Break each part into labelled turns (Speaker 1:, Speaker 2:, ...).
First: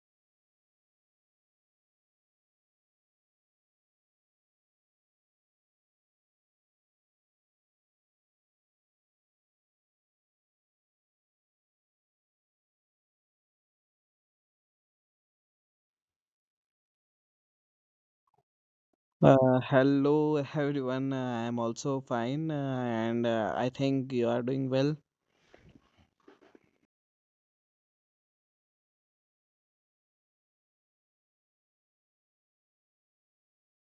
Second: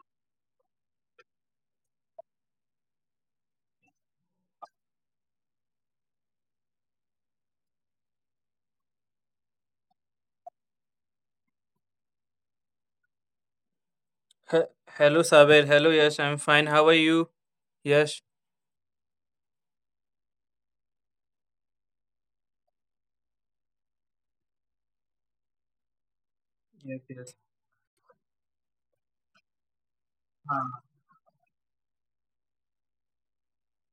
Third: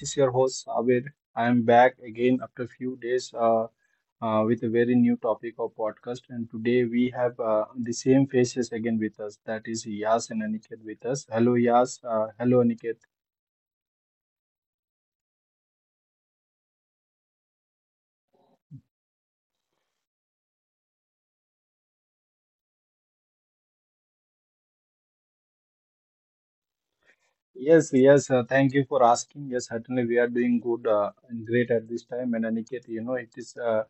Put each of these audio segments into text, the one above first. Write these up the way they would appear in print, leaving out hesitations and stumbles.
Speaker 1: is your host, Sabir. I am back again after a few days with a very new topic of podcast. And today we have the same faces again with us. That is Yas and Aniket with us. Hello, Yas. Hello, Aniket.
Speaker 2: He- Hello, Sabir. Hello, Yash. I'm fine. How are you, Yash?
Speaker 3: Hello everyone. I'm also fine, and I think you are doing well.
Speaker 2: Yes, yes.
Speaker 1: Yes, yes. Thank you for asking. Yes, certainly we are doing
Speaker 2: Ah.
Speaker 1: good and great at this time. And Aniket, you know, it is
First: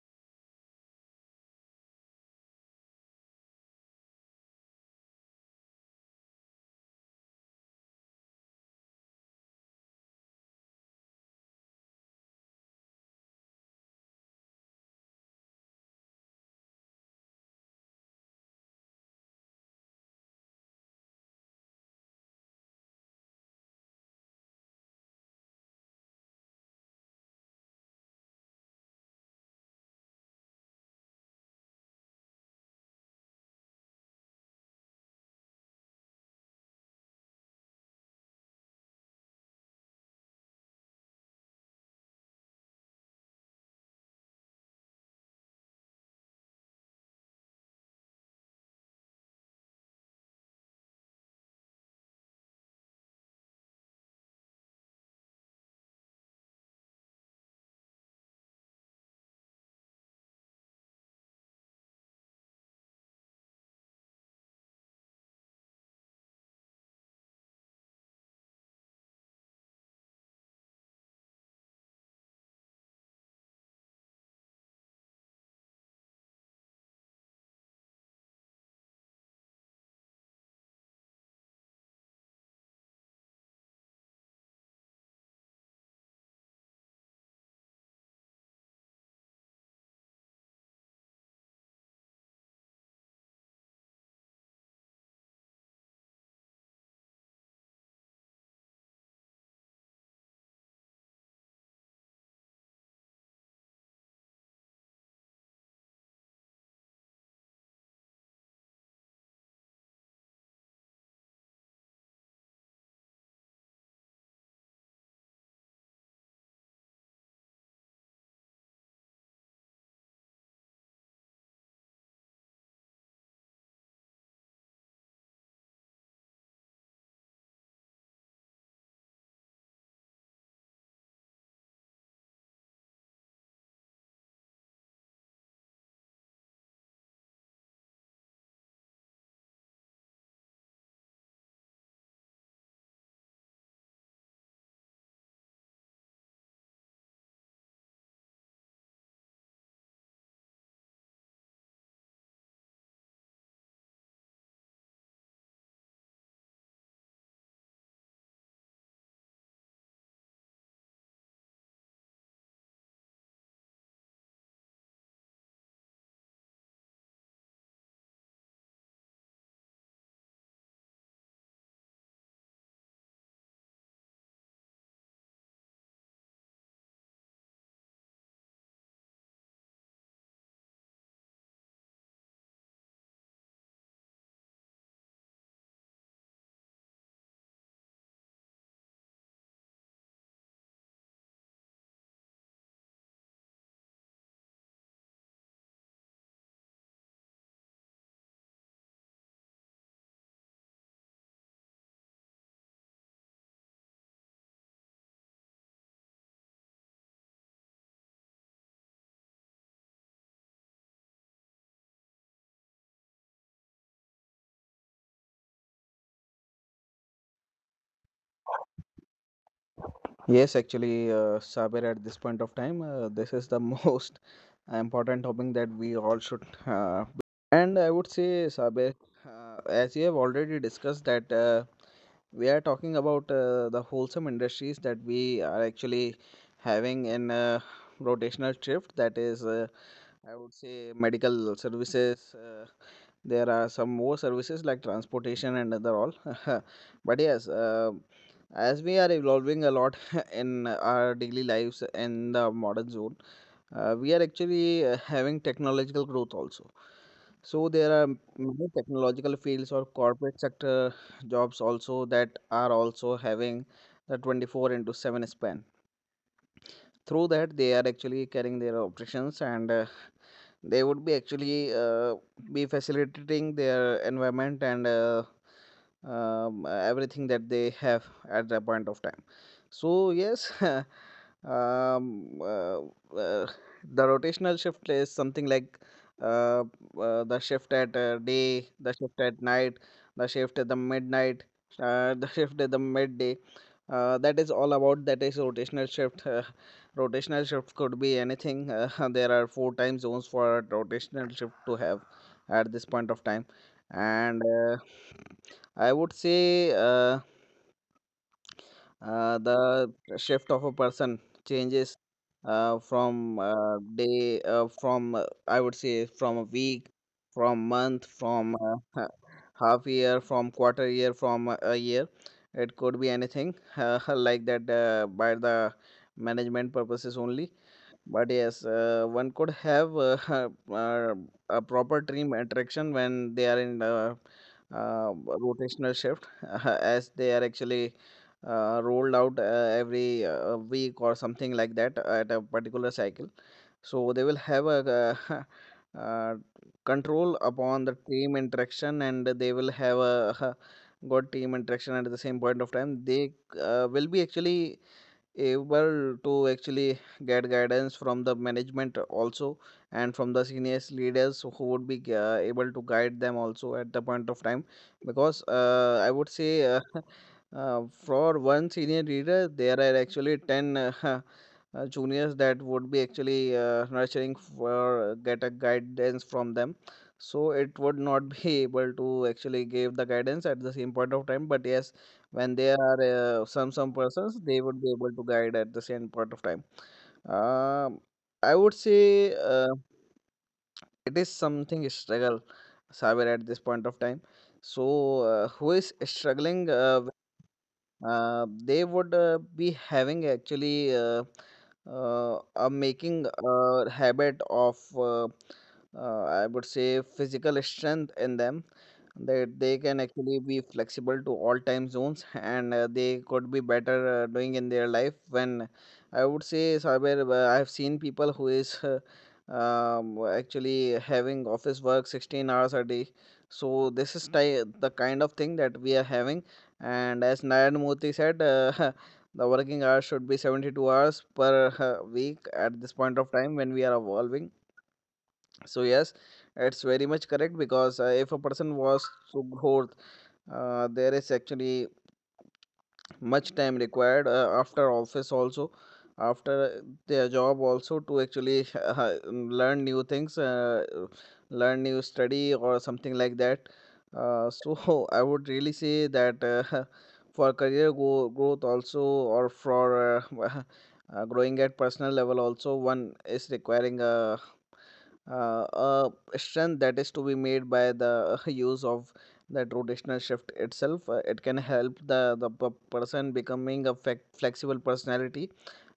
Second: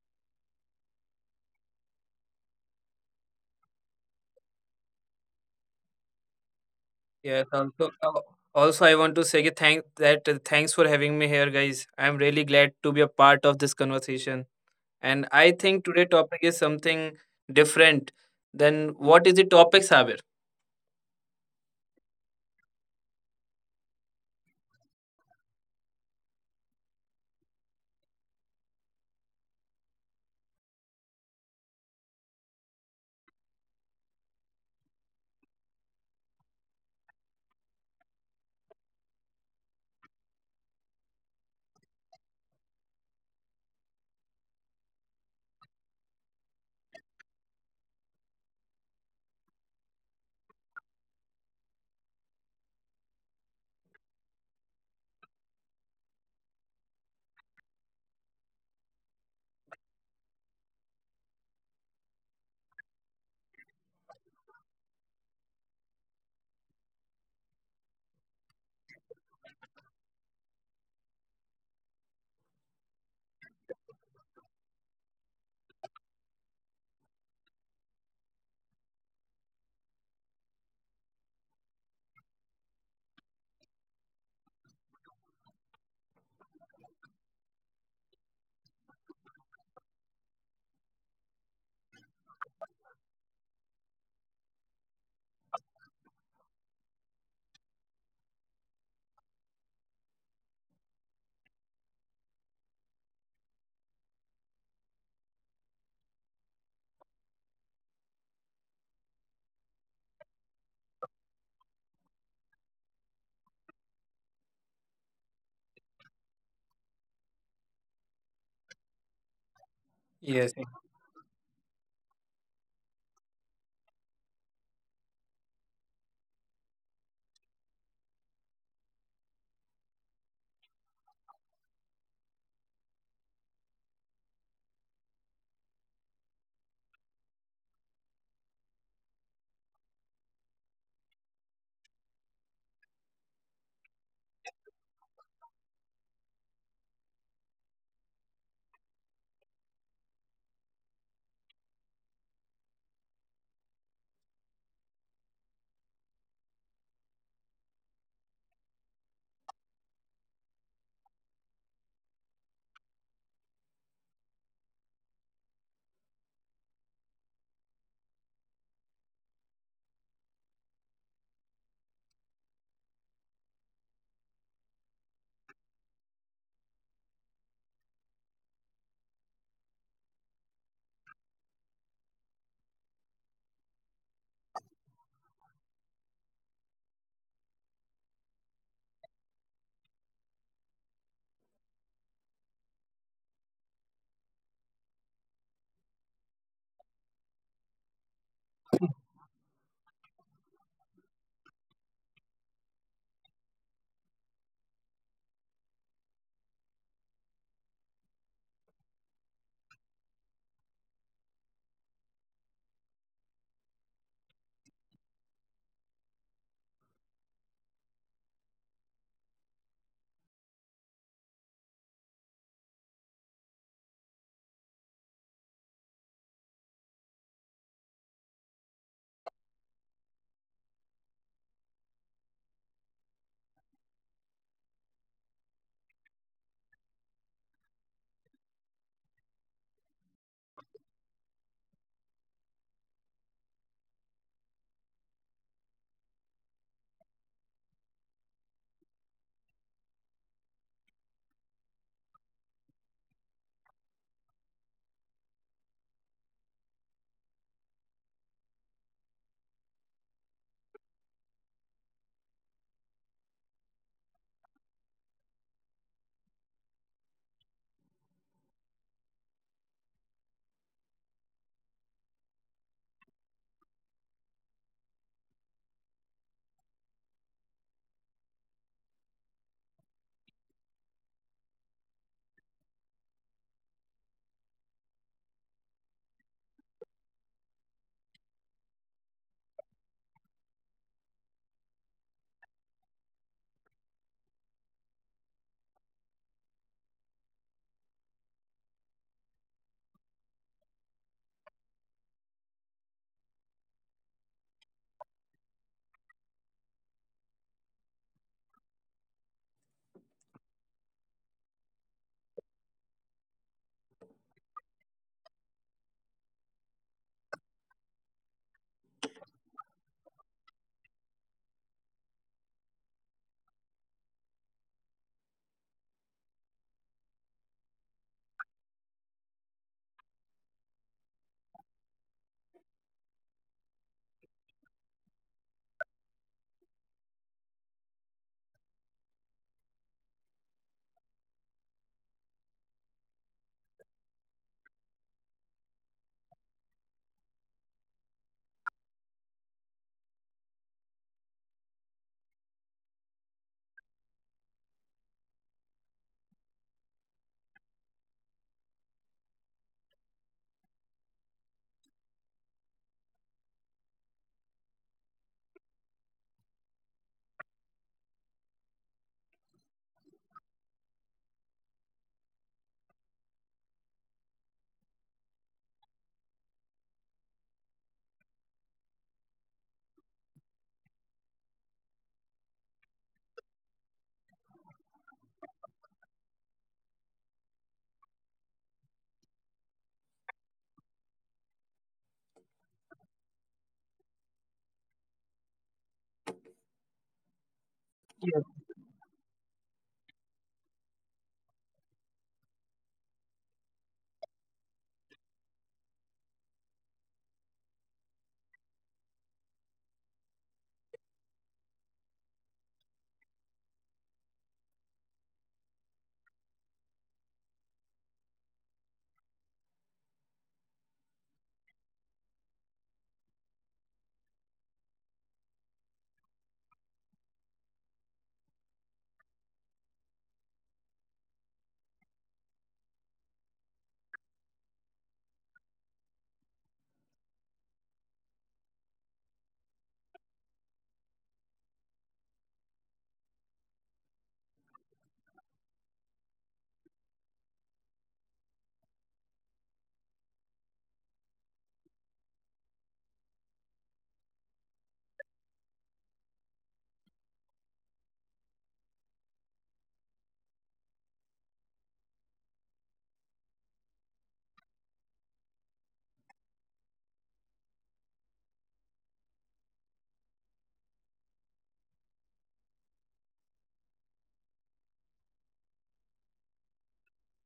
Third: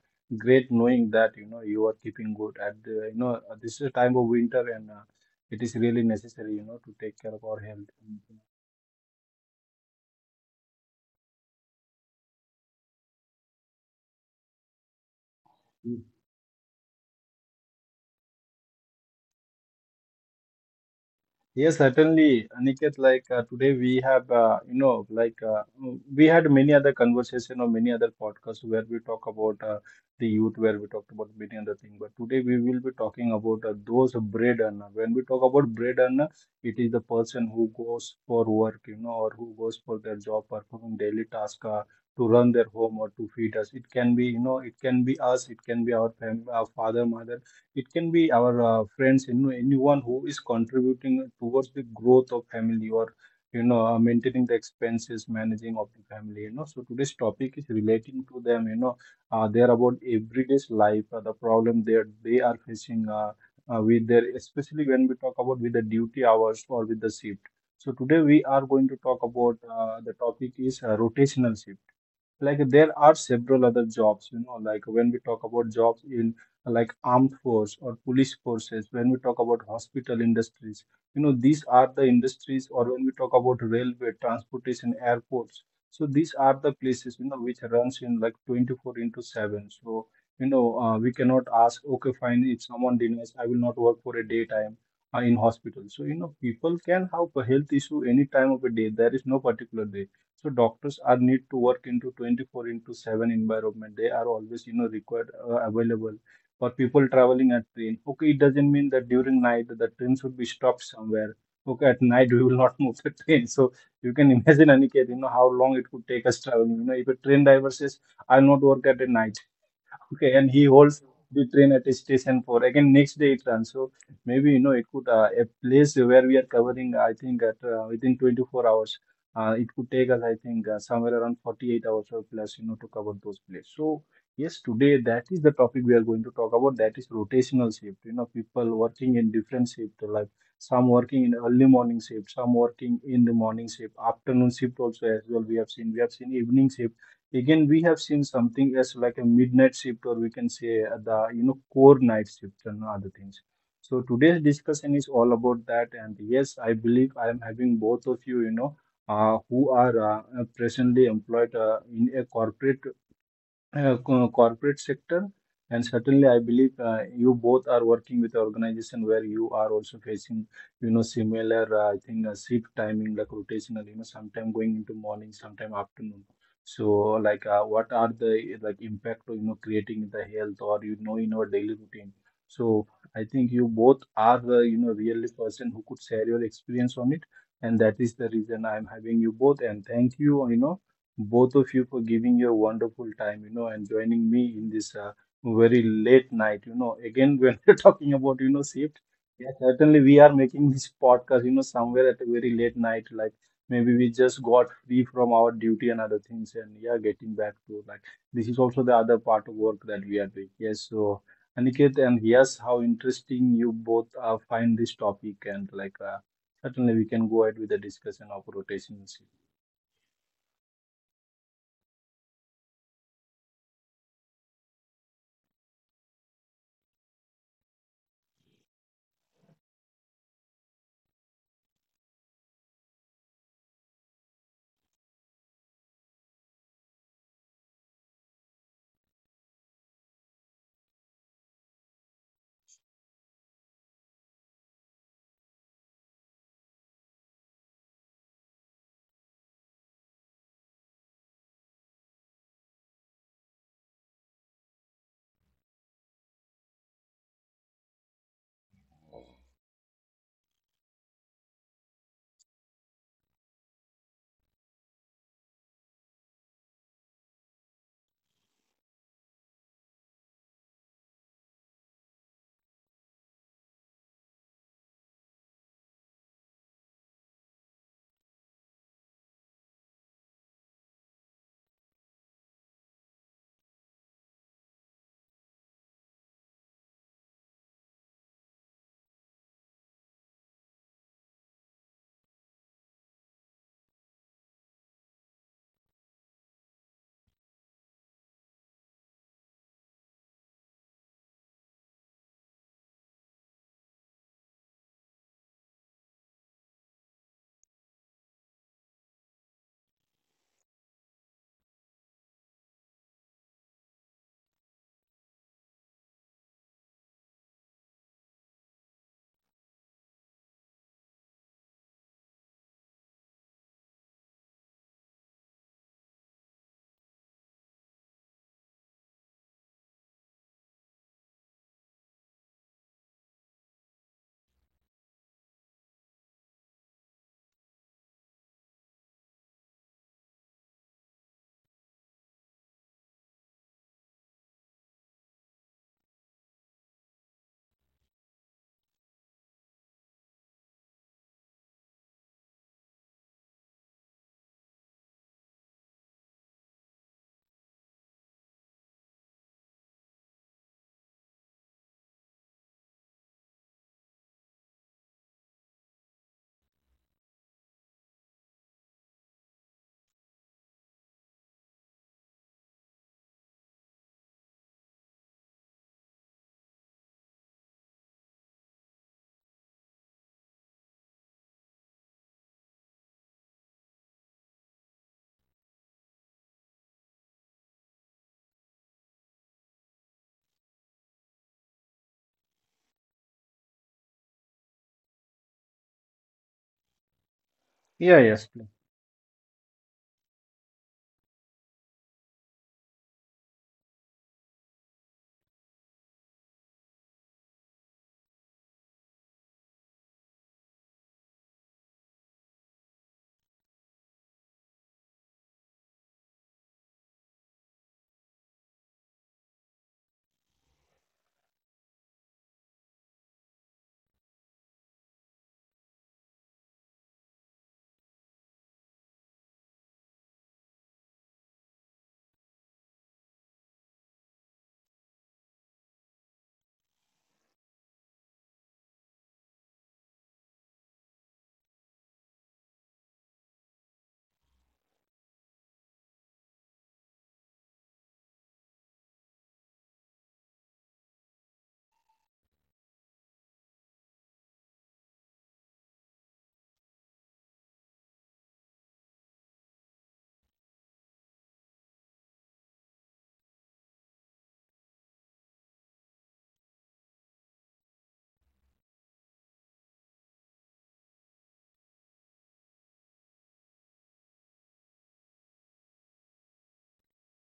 Speaker 1: great knowing that you know you are keeping good at the, this is a time of winter and it is really necessary you know to take care of
Speaker 2: Yes.
Speaker 1: our
Speaker 2: Also,
Speaker 1: health.
Speaker 2: uh,
Speaker 1: And,
Speaker 2: also, I want to say ki thanks for having me here, guys. I'm really glad to be a part of this conversation. And I think today topic is something different than, what is the topic, Sabir?
Speaker 1: yes, certainly, Aniket. Like today, we have we had many other conversation or many other podcasts where we talk about the youth, where we talked about many other things. But today, we will be talking about those bread earner. When we talk about bread earner, it is the person who goes for work, you know, or who goes for their job, performing daily task to run their home or to feed us. It can be you know, it can be us, it can be our family, our father, mother, it can be our friends, you know, anyone who is contributing towards the growth of family or maintaining the expenses, managing of the family. You know, so today's topic is relating to them. You know, they're about everyday's life, the problem that they are facing with their, especially when we talk about with the duty hours or with the shift. So today we are going to talk about the topic is rotational shift. Like there are several other jobs, you know, like when we talk about jobs in like armed force or police forces, when we talk about hospital industries, you know, these are the industries, or when we talk about railway transportation, airports, so these are the places, you know, which runs in like 24 into 7. So we cannot ask, okay, fine, if someone denies, I will not work for a daytime in hospital. So you know, people can have a health issue any time of a day. There is no particular day. So doctors are need to work into 24 into 7 environment. They are always, you know, required available for people traveling at train. Okay, it doesn't mean that during night the train should be stopped somewhere. Okay, at night we will not move the train. So you can imagine, Aniket, you know, how long it could take us traveling. You know, if a train driver says, I'll not work at the night. Okay, and
Speaker 2: Yes,
Speaker 1: he holds the train at a station for again next day it runs. So maybe you know it could a place where we are covering, I think at within 24 hours, it could take us, I think somewhere around 48 hours or plus, you know, to cover those places. So yes, today that is the topic we are going to talk about. That is rotational shift. You know, people working in different shift, like some working in early morning shift, some working in the morning shift, afternoon shift also as well. We have seen evening shift. Again, we have seen something as like a midnight shift, or we can say the you know core night shift and other things. So today's discussion is all about that. And yes, I believe I am having both of you, you know, who are presently employed in a corporate corporate sector, and certainly I believe you both are working with organization where you are also facing, you know, similar I think shift timing like rotational, you know, sometime going into morning, sometime afternoon. So like what are the like impact, you know, creating the health or you know in our daily routine. So I think you both are the you know really person who could share your experience on it, and that is the reason I'm having you both. And thank you, you know, both of you for giving your wonderful time, you know, and joining me in this very late night. You know, again, when we're talking about, you know, shift, yeah, certainly we are making this podcast, you know, somewhere at a very late night, like maybe we just got free from our duty and other things, and yeah, getting back to like this is also the other part of work that we are doing. Yes, so Aniket, and yes, how interesting you both find this topic, and like certainly we can go ahead with the discussion of rotation shift.
Speaker 3: Yes, actually, Saber, at this point of time, this is the most important topic that we all should. And I would say, Saber, as you have already discussed, that we are talking about the wholesome industries that we are actually having in a rotational shift. That is, I would say, medical services. There are some more services like transportation and other all. But yes, as we are evolving a lot in our daily lives in the modern zone, we are actually having technological growth also. So there are many technological fields or corporate sector jobs also that are also having the 24 into 7 span through that they are actually carrying their operations, and they would be actually be facilitating their environment and everything that they have at that point of time. So yes, uh, uh, the rotational shift is something like uh, the shift at day, the shift at night, the shift at the midnight, the shift at the midday. That is all about that is rotational shift. Rotational shift could be anything. There are four time zones for a rotational shift to have at this point of time, and I would say. The shift of a person changes from day, from I would say, from a week, from month, half year, from quarter year, from a year. It could be anything, like that, by the management purposes only. But yes, one could have uh, a proper team attraction when they are in the uh, rotational shift, as they are actually rolled out every week or something like that at a particular cycle. So they will have a uh, control upon the team interaction, and they will have a good team interaction at the same point of time. They will be actually able to actually get guidance from the management also, and from the seniors leaders who would be able to guide them also at the point of time. Because I would say, for one senior reader, there are actually 10 juniors that would be actually nurturing for get a guidance from them. So it would not be able to actually give the guidance at the same point of time. But yes, when there are some persons, they would be able to guide at the same point of time. Um, I would say it is something struggle, Saber, at this point of time. So, who is
Speaker 1: Yeah,
Speaker 3: struggling,
Speaker 1: yes.
Speaker 3: they would be having actually a making a habit of I would say physical strength in them, that they can actually be flexible to all time zones and they could be better doing in their life. When I would say Saber, I've seen people who is actually having office work 16 hours a day. So this is the kind of thing that we are having. And as Nayan Murthy said, the working hours should be 72 hours per week at this point of time when we are evolving. So, yes, it's very much correct because if a person was to growth, there is actually much time required after office also, after their job also, to actually learn new things, learn new study or something like that. So I would really say that for career growth also, or for growing at personal level also, one is requiring uh, a strength that is to be made by the use of that rotational shift itself. It can help the person becoming a flexible personality,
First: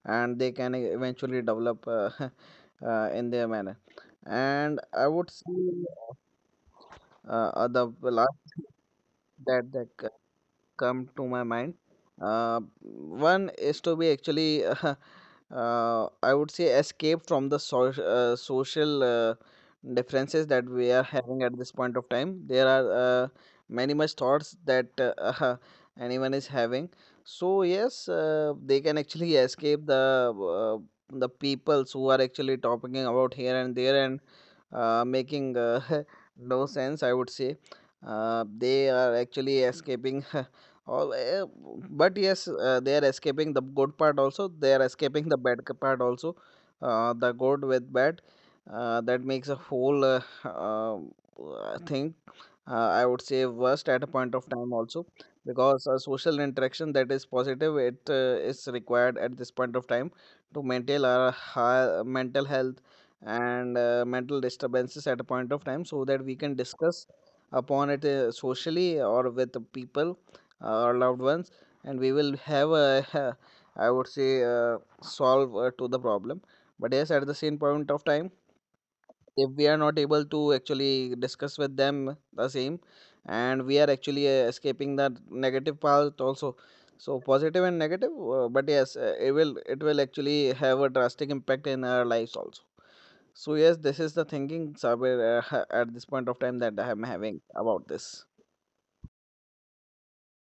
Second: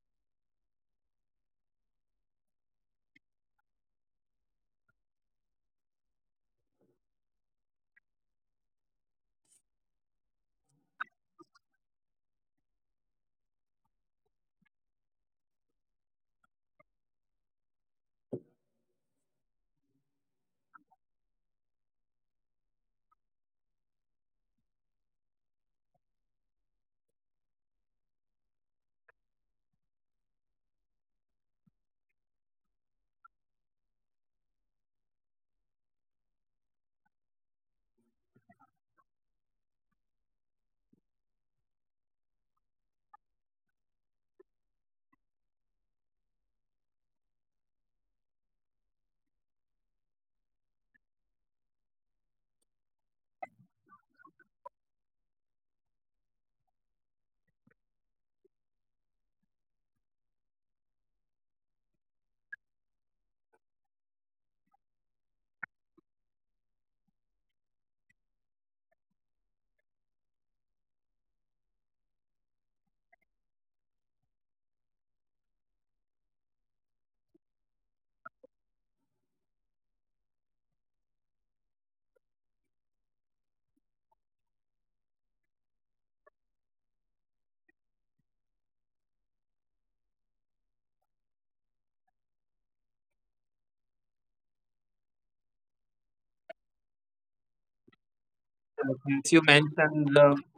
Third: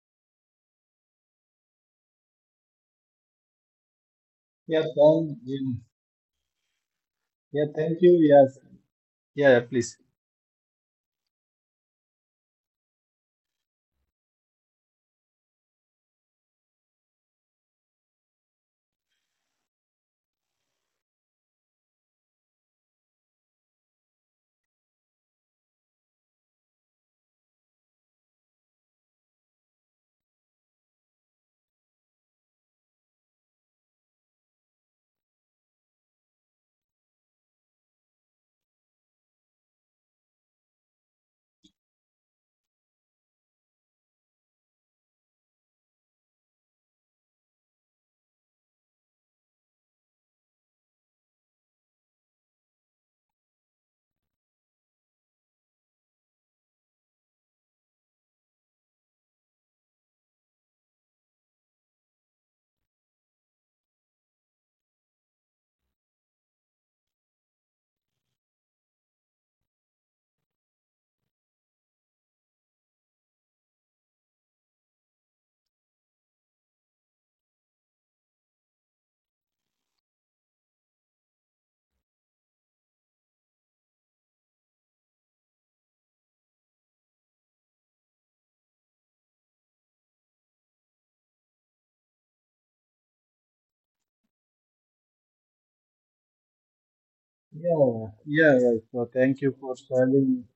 Speaker 3: and they can eventually develop in their manner. And
Speaker 1: Yeah,
Speaker 3: I would
Speaker 1: thank
Speaker 3: say
Speaker 1: you. Yeah,
Speaker 3: the
Speaker 1: thank you.
Speaker 3: last
Speaker 1: Yes.
Speaker 3: that,
Speaker 1: Yeah,
Speaker 3: that
Speaker 1: please.
Speaker 3: c- come to my mind. One is to be actually I would say escape from the social differences that we are having at this point of time. There are uh, many much thoughts that anyone is having. So yes, they can actually escape the peoples who are actually talking about here and there, and making no sense, I would say. They are actually escaping all, but yes, they are escaping the good part also. They are escaping the part also. The good with bad, that makes a whole thing, I would say, worst at a point of time also. Because a social interaction that is positive, it is required at this point of time to maintain our high, mental health, and mental disturbances at a point of time, so that we can discuss upon it socially, or with the people, or loved ones, and we will have a I would say solve to the problem. But yes, at the same point of time, if we are not able to actually discuss with them the same, and we are actually escaping that negative part also, so positive and negative, but yes, it will actually have a drastic impact in our lives also. So yes, this is the thinking, Sabir, at this point of time, that I am having about this.
Speaker 1: Yeah, yeah, yeah. So
Speaker 2: yes. You
Speaker 1: thank you for
Speaker 2: mentioned love.
Speaker 1: sharing.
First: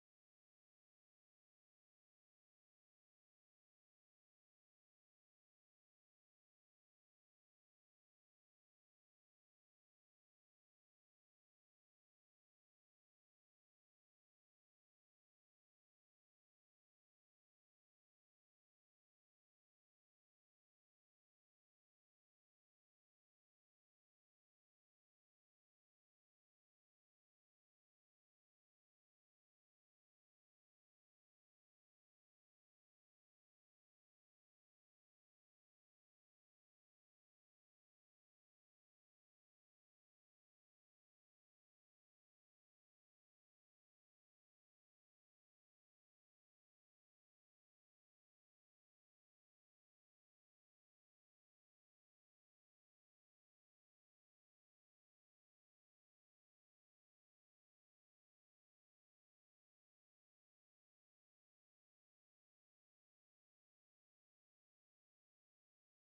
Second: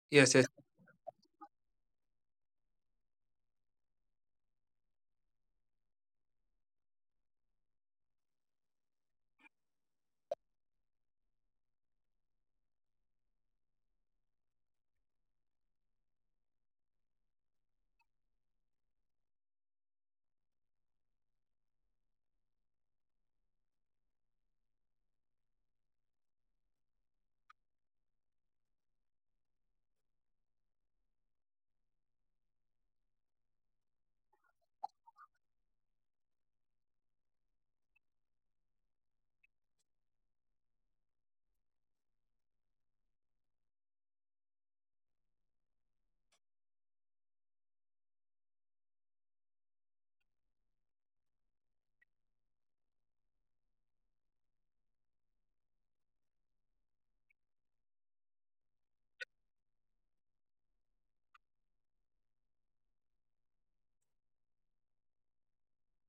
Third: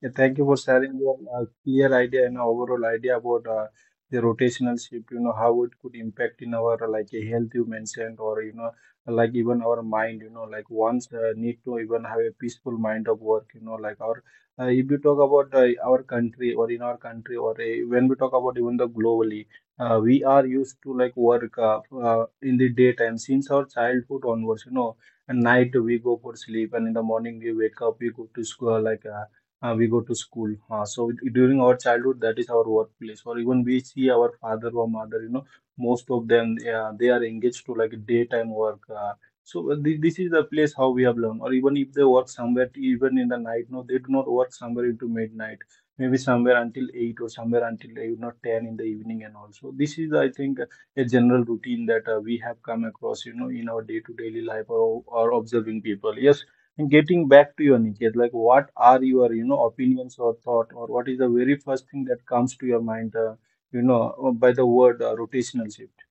Speaker 1: Yeah,
Speaker 2: Yes,
Speaker 1: thank you
Speaker 2: yes.
Speaker 1: for sharing your clear idea and overall idea about the rotational shift, you know, how it could impact in our like a health you mentioned, or you know, like even our mind, you know, like once need to even have a peaceful mind of work, you know, like our if you talk about our country or in our country or when we talk about even the globally, we are used to like work in the daytime since our childhood onwards, you know, at night we go for sleep and in the morning we wake up, we go to school like. We go to school. So during our childhood, that is our workplace, or even we see our father or mother. You know, most of them they are engaged to like daytime work. So this is the place how we have learned. Or even if they work somewhere, even in the night, no, they do not work somewhere into midnight. Maybe somewhere until 8 or somewhere until you know 10 in the evening and also. This is, I think, a general routine that we have come across. You know, in our day to daily life or observing people. Yes, and getting back to your Niket, like what are your, you know, opinions or thought, or what is the very first thing that comes to your mind, by the word rotational shift?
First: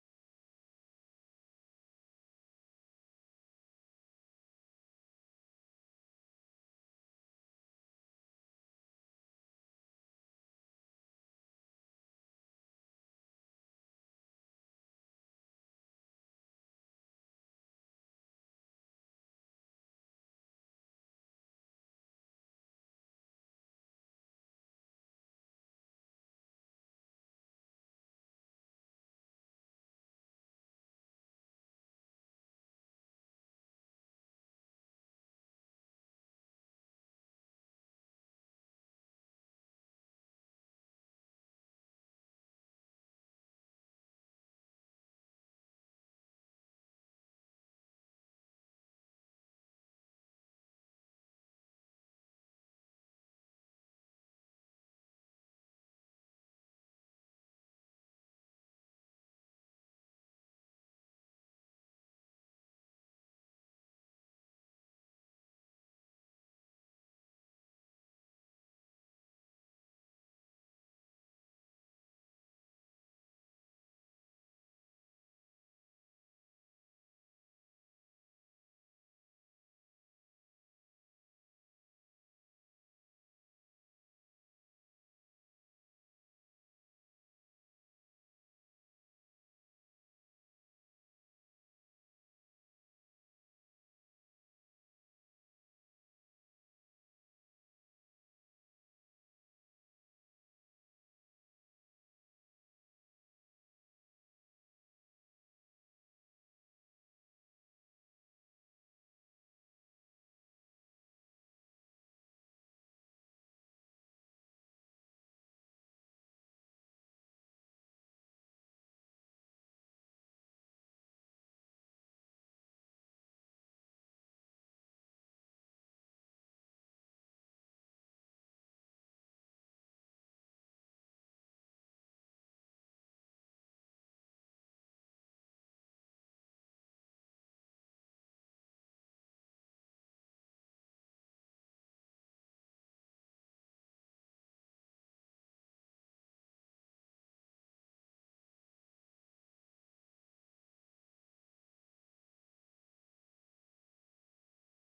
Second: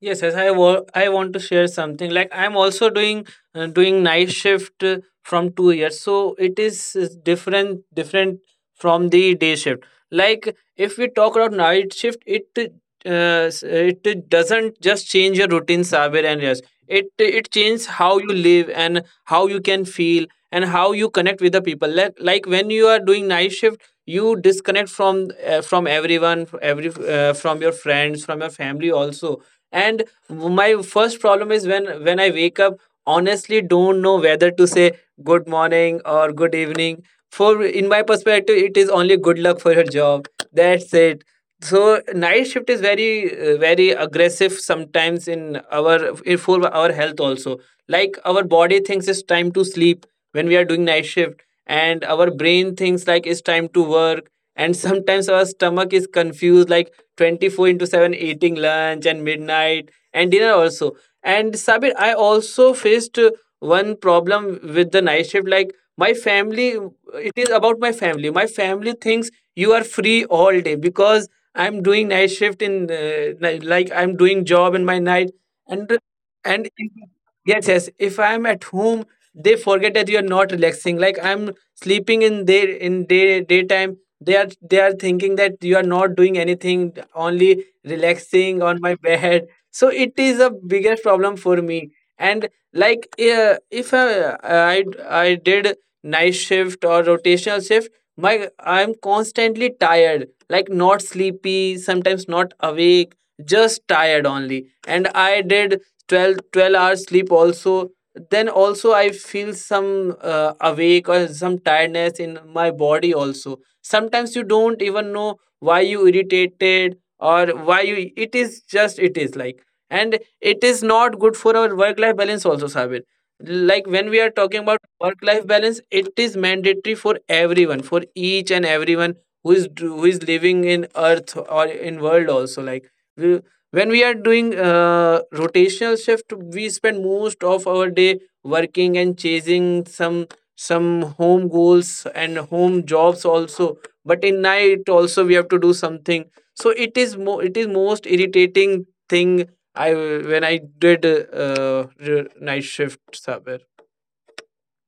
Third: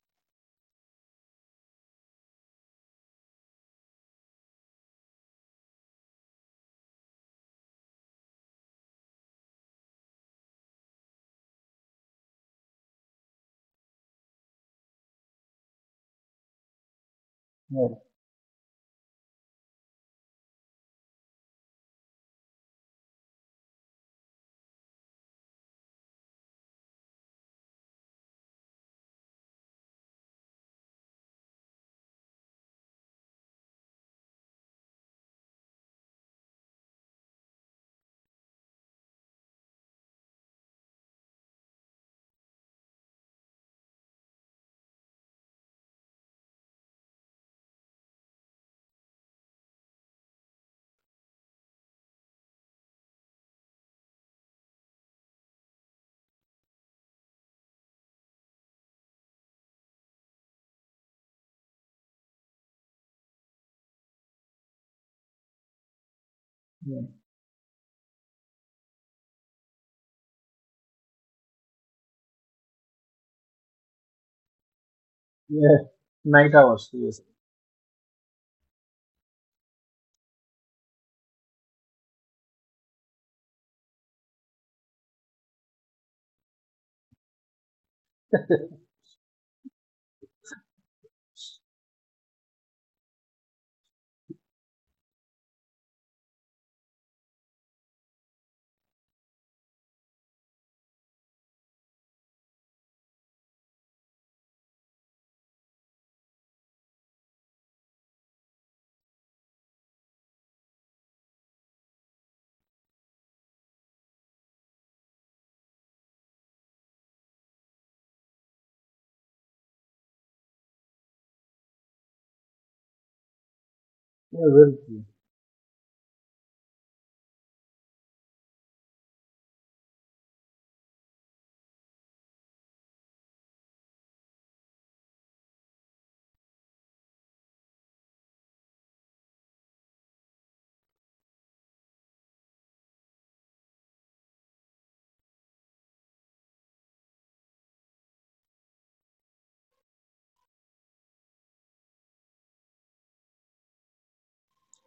Speaker 2: Yes, yes, I want to share something. Like I'm also doing night shift from 2 years, so it is different from the day shift. Like if we talk about night shift, it doesn't just change your routine, Sabir. And yes, it changes
Speaker 1: Yeah,
Speaker 2: how you live and how you can feel and how you connect with the people. Like when you are doing night shift, you disconnect from everyone, every from your friends, from your family also. And my first problem is, when I wake up, honestly don't know whether to say good morning or good evening. For in my perspective, it is only good luck for your job. That's it. So night shift is very aggressive sometimes in our, for our health also. Like, our body thinks it's time to sleep when we are doing night shift, and our brain thinks like it's time to work. And sometimes our stomach is confused, like 24 into 7, eating lunch and midnight and dinner also. And Sabir, I also faced one problem with the night shift. Like my family,
Speaker 1: yeah,
Speaker 2: it is about my family. My family thinks you are free all day because I'm doing night shift in, like I'm doing job in my night.
Speaker 1: yeah.
Speaker 2: And
Speaker 1: Night
Speaker 2: and
Speaker 1: hours. Yes.
Speaker 2: yes, yes, if I'm at home, they forget that you are not relaxing. Like I'm sleeping in day, in day daytime. They are thinking that you are not doing anything, only relaxing on my bed. So it is a biggest problem for me. And like, if I did night shift or rotational shift, my I'm constantly tired. Like not sleepy, sometimes not awake, just tired only. And I did twelve hours sleep also. Then also I feel some, awake or some tiredness in my body also. Sometimes you don't even know why you irritated or why you it is just, it is like. And it is not good for our work life balance also, Sabir. Like when we are
Speaker 1: Yeah,
Speaker 2: talking
Speaker 1: very
Speaker 2: about
Speaker 1: true.
Speaker 2: work life balance, it is mandatory for everyone, for each and everyone who is living in earth or in world also. Like we, when we are doing rotational shift, we spend most of our day working and chasing some home goals and home jobs also. But in night also we have to do something. So it is it is most irritating thing. I when i did night shift somewhere.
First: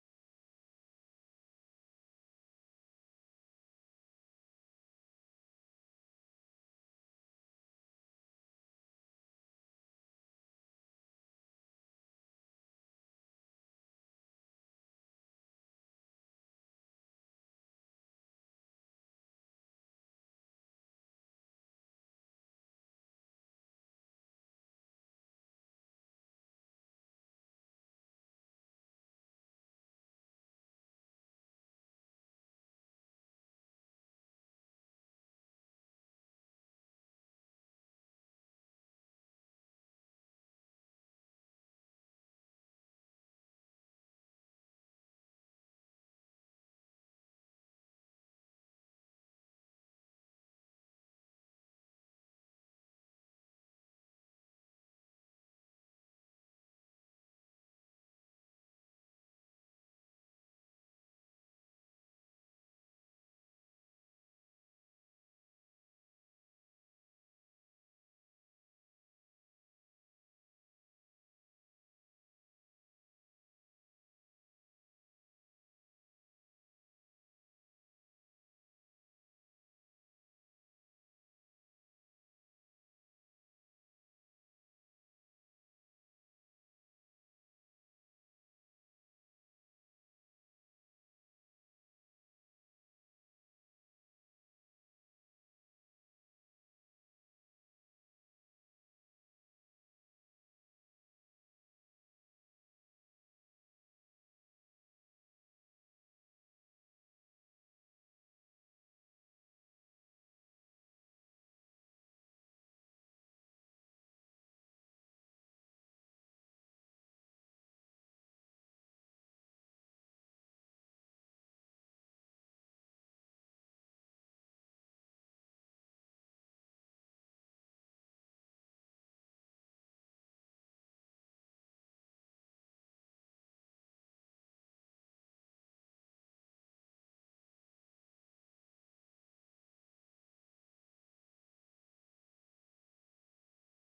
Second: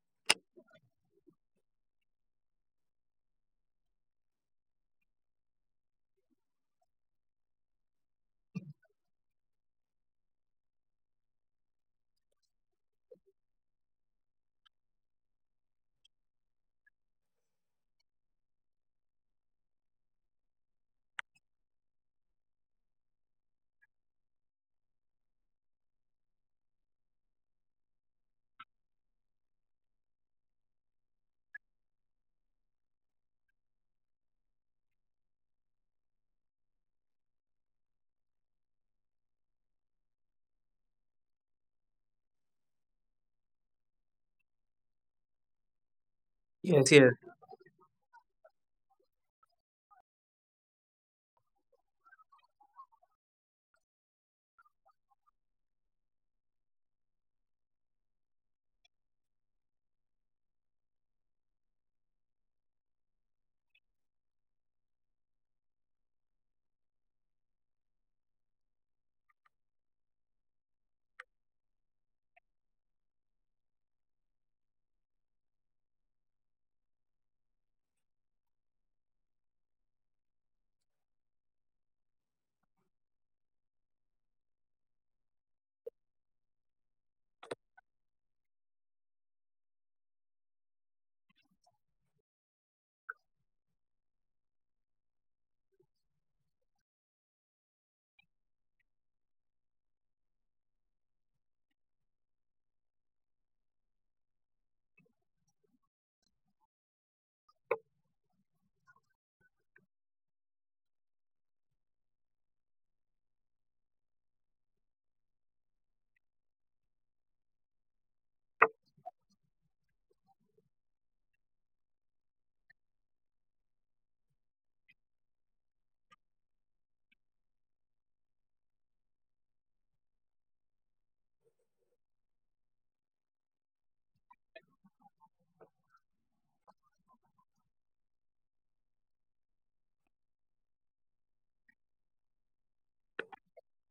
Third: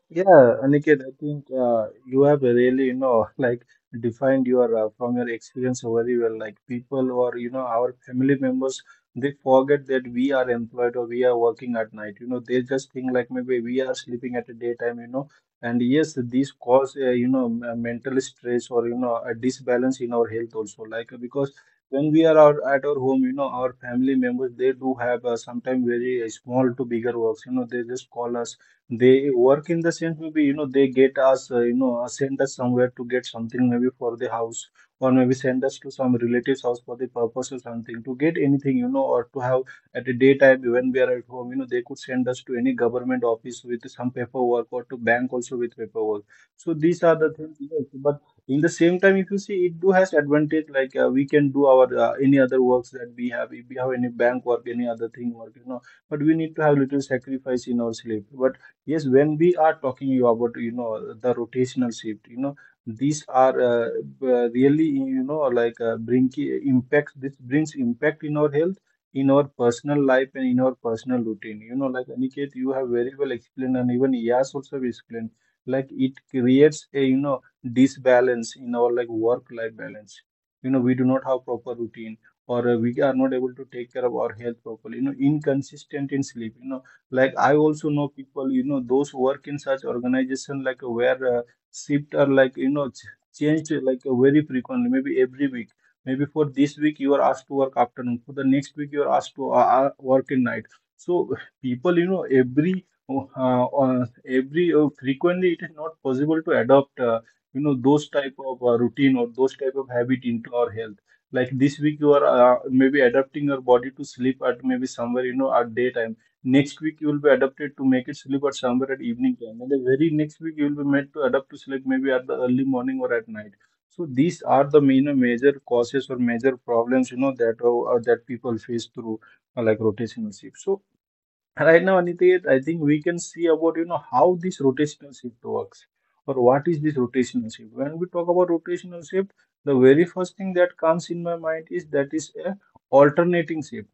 Speaker 1: Yeah, Aniket, I think you have really, you know, like defined your from your experience very well. Like people or you know our family members, they forget that we are employed or we are working at night. You know, they just think like maybe we are sleeping at a daytime. You know, and yes, these cause you know mental stress or you know a disbalance in our health also. Like because when we are out, at our home, you know, our family members they do have sometimes very small to bigger works. You know, they just call us they work in the sense maybe you know they get us send us somewhere to get something maybe for the house or maybe send us to some relatives house for the purpose or something to get anything you know or to have at a daytime when we are at home, you know, they could send us to any government office with some paperwork or to bank also with paperwork. So
Speaker 2: Yes,
Speaker 1: these
Speaker 2: yes.
Speaker 1: are the things you know, but in the same time, if you see, it do has advantage, like we can do our any other works that we have if we have any bank work, any other thing work, you know, but we need to have little sacrifice in our sleep. But yes, when we are talking you about, you know, the rotational shift, you know, these are really, you know, like bring impact. This brings impact in our health, in our personal life, and in our personal routine. You know, like Aniket, you have very well explained, and even Yas also explained. Like it creates a, you know, disbalance in our like work-life balance. You know, we do not have proper routine, or we are not able to take care of our health properly. You know, inconsistent in sleep. You know, like I also know people, you know, those who work in such organization, like where shift are like, you know, ch changed like very frequently, maybe every week. Maybe for this week you are asked to work afternoon, for the next week you are asked to work in night. So people, every uh, frequently it is not possible to adopt, those type of routine or those type of habit into our health. Like this week you are maybe adapting your body to sleep at maybe somewhere at daytime. Next week you will be adapted to make it sleep at somewhere at evening time, and the very next week you will be made to adapt to sleep maybe at the early morning or at night. So these are the major causes or major problems, that people face through, like rotational shift. So right now, Aniket, I think we can see about how this rotational shift works, or what is this rotational shift. When we talk about rotational shift, the very first thing that comes in my mind is that is a alternating shift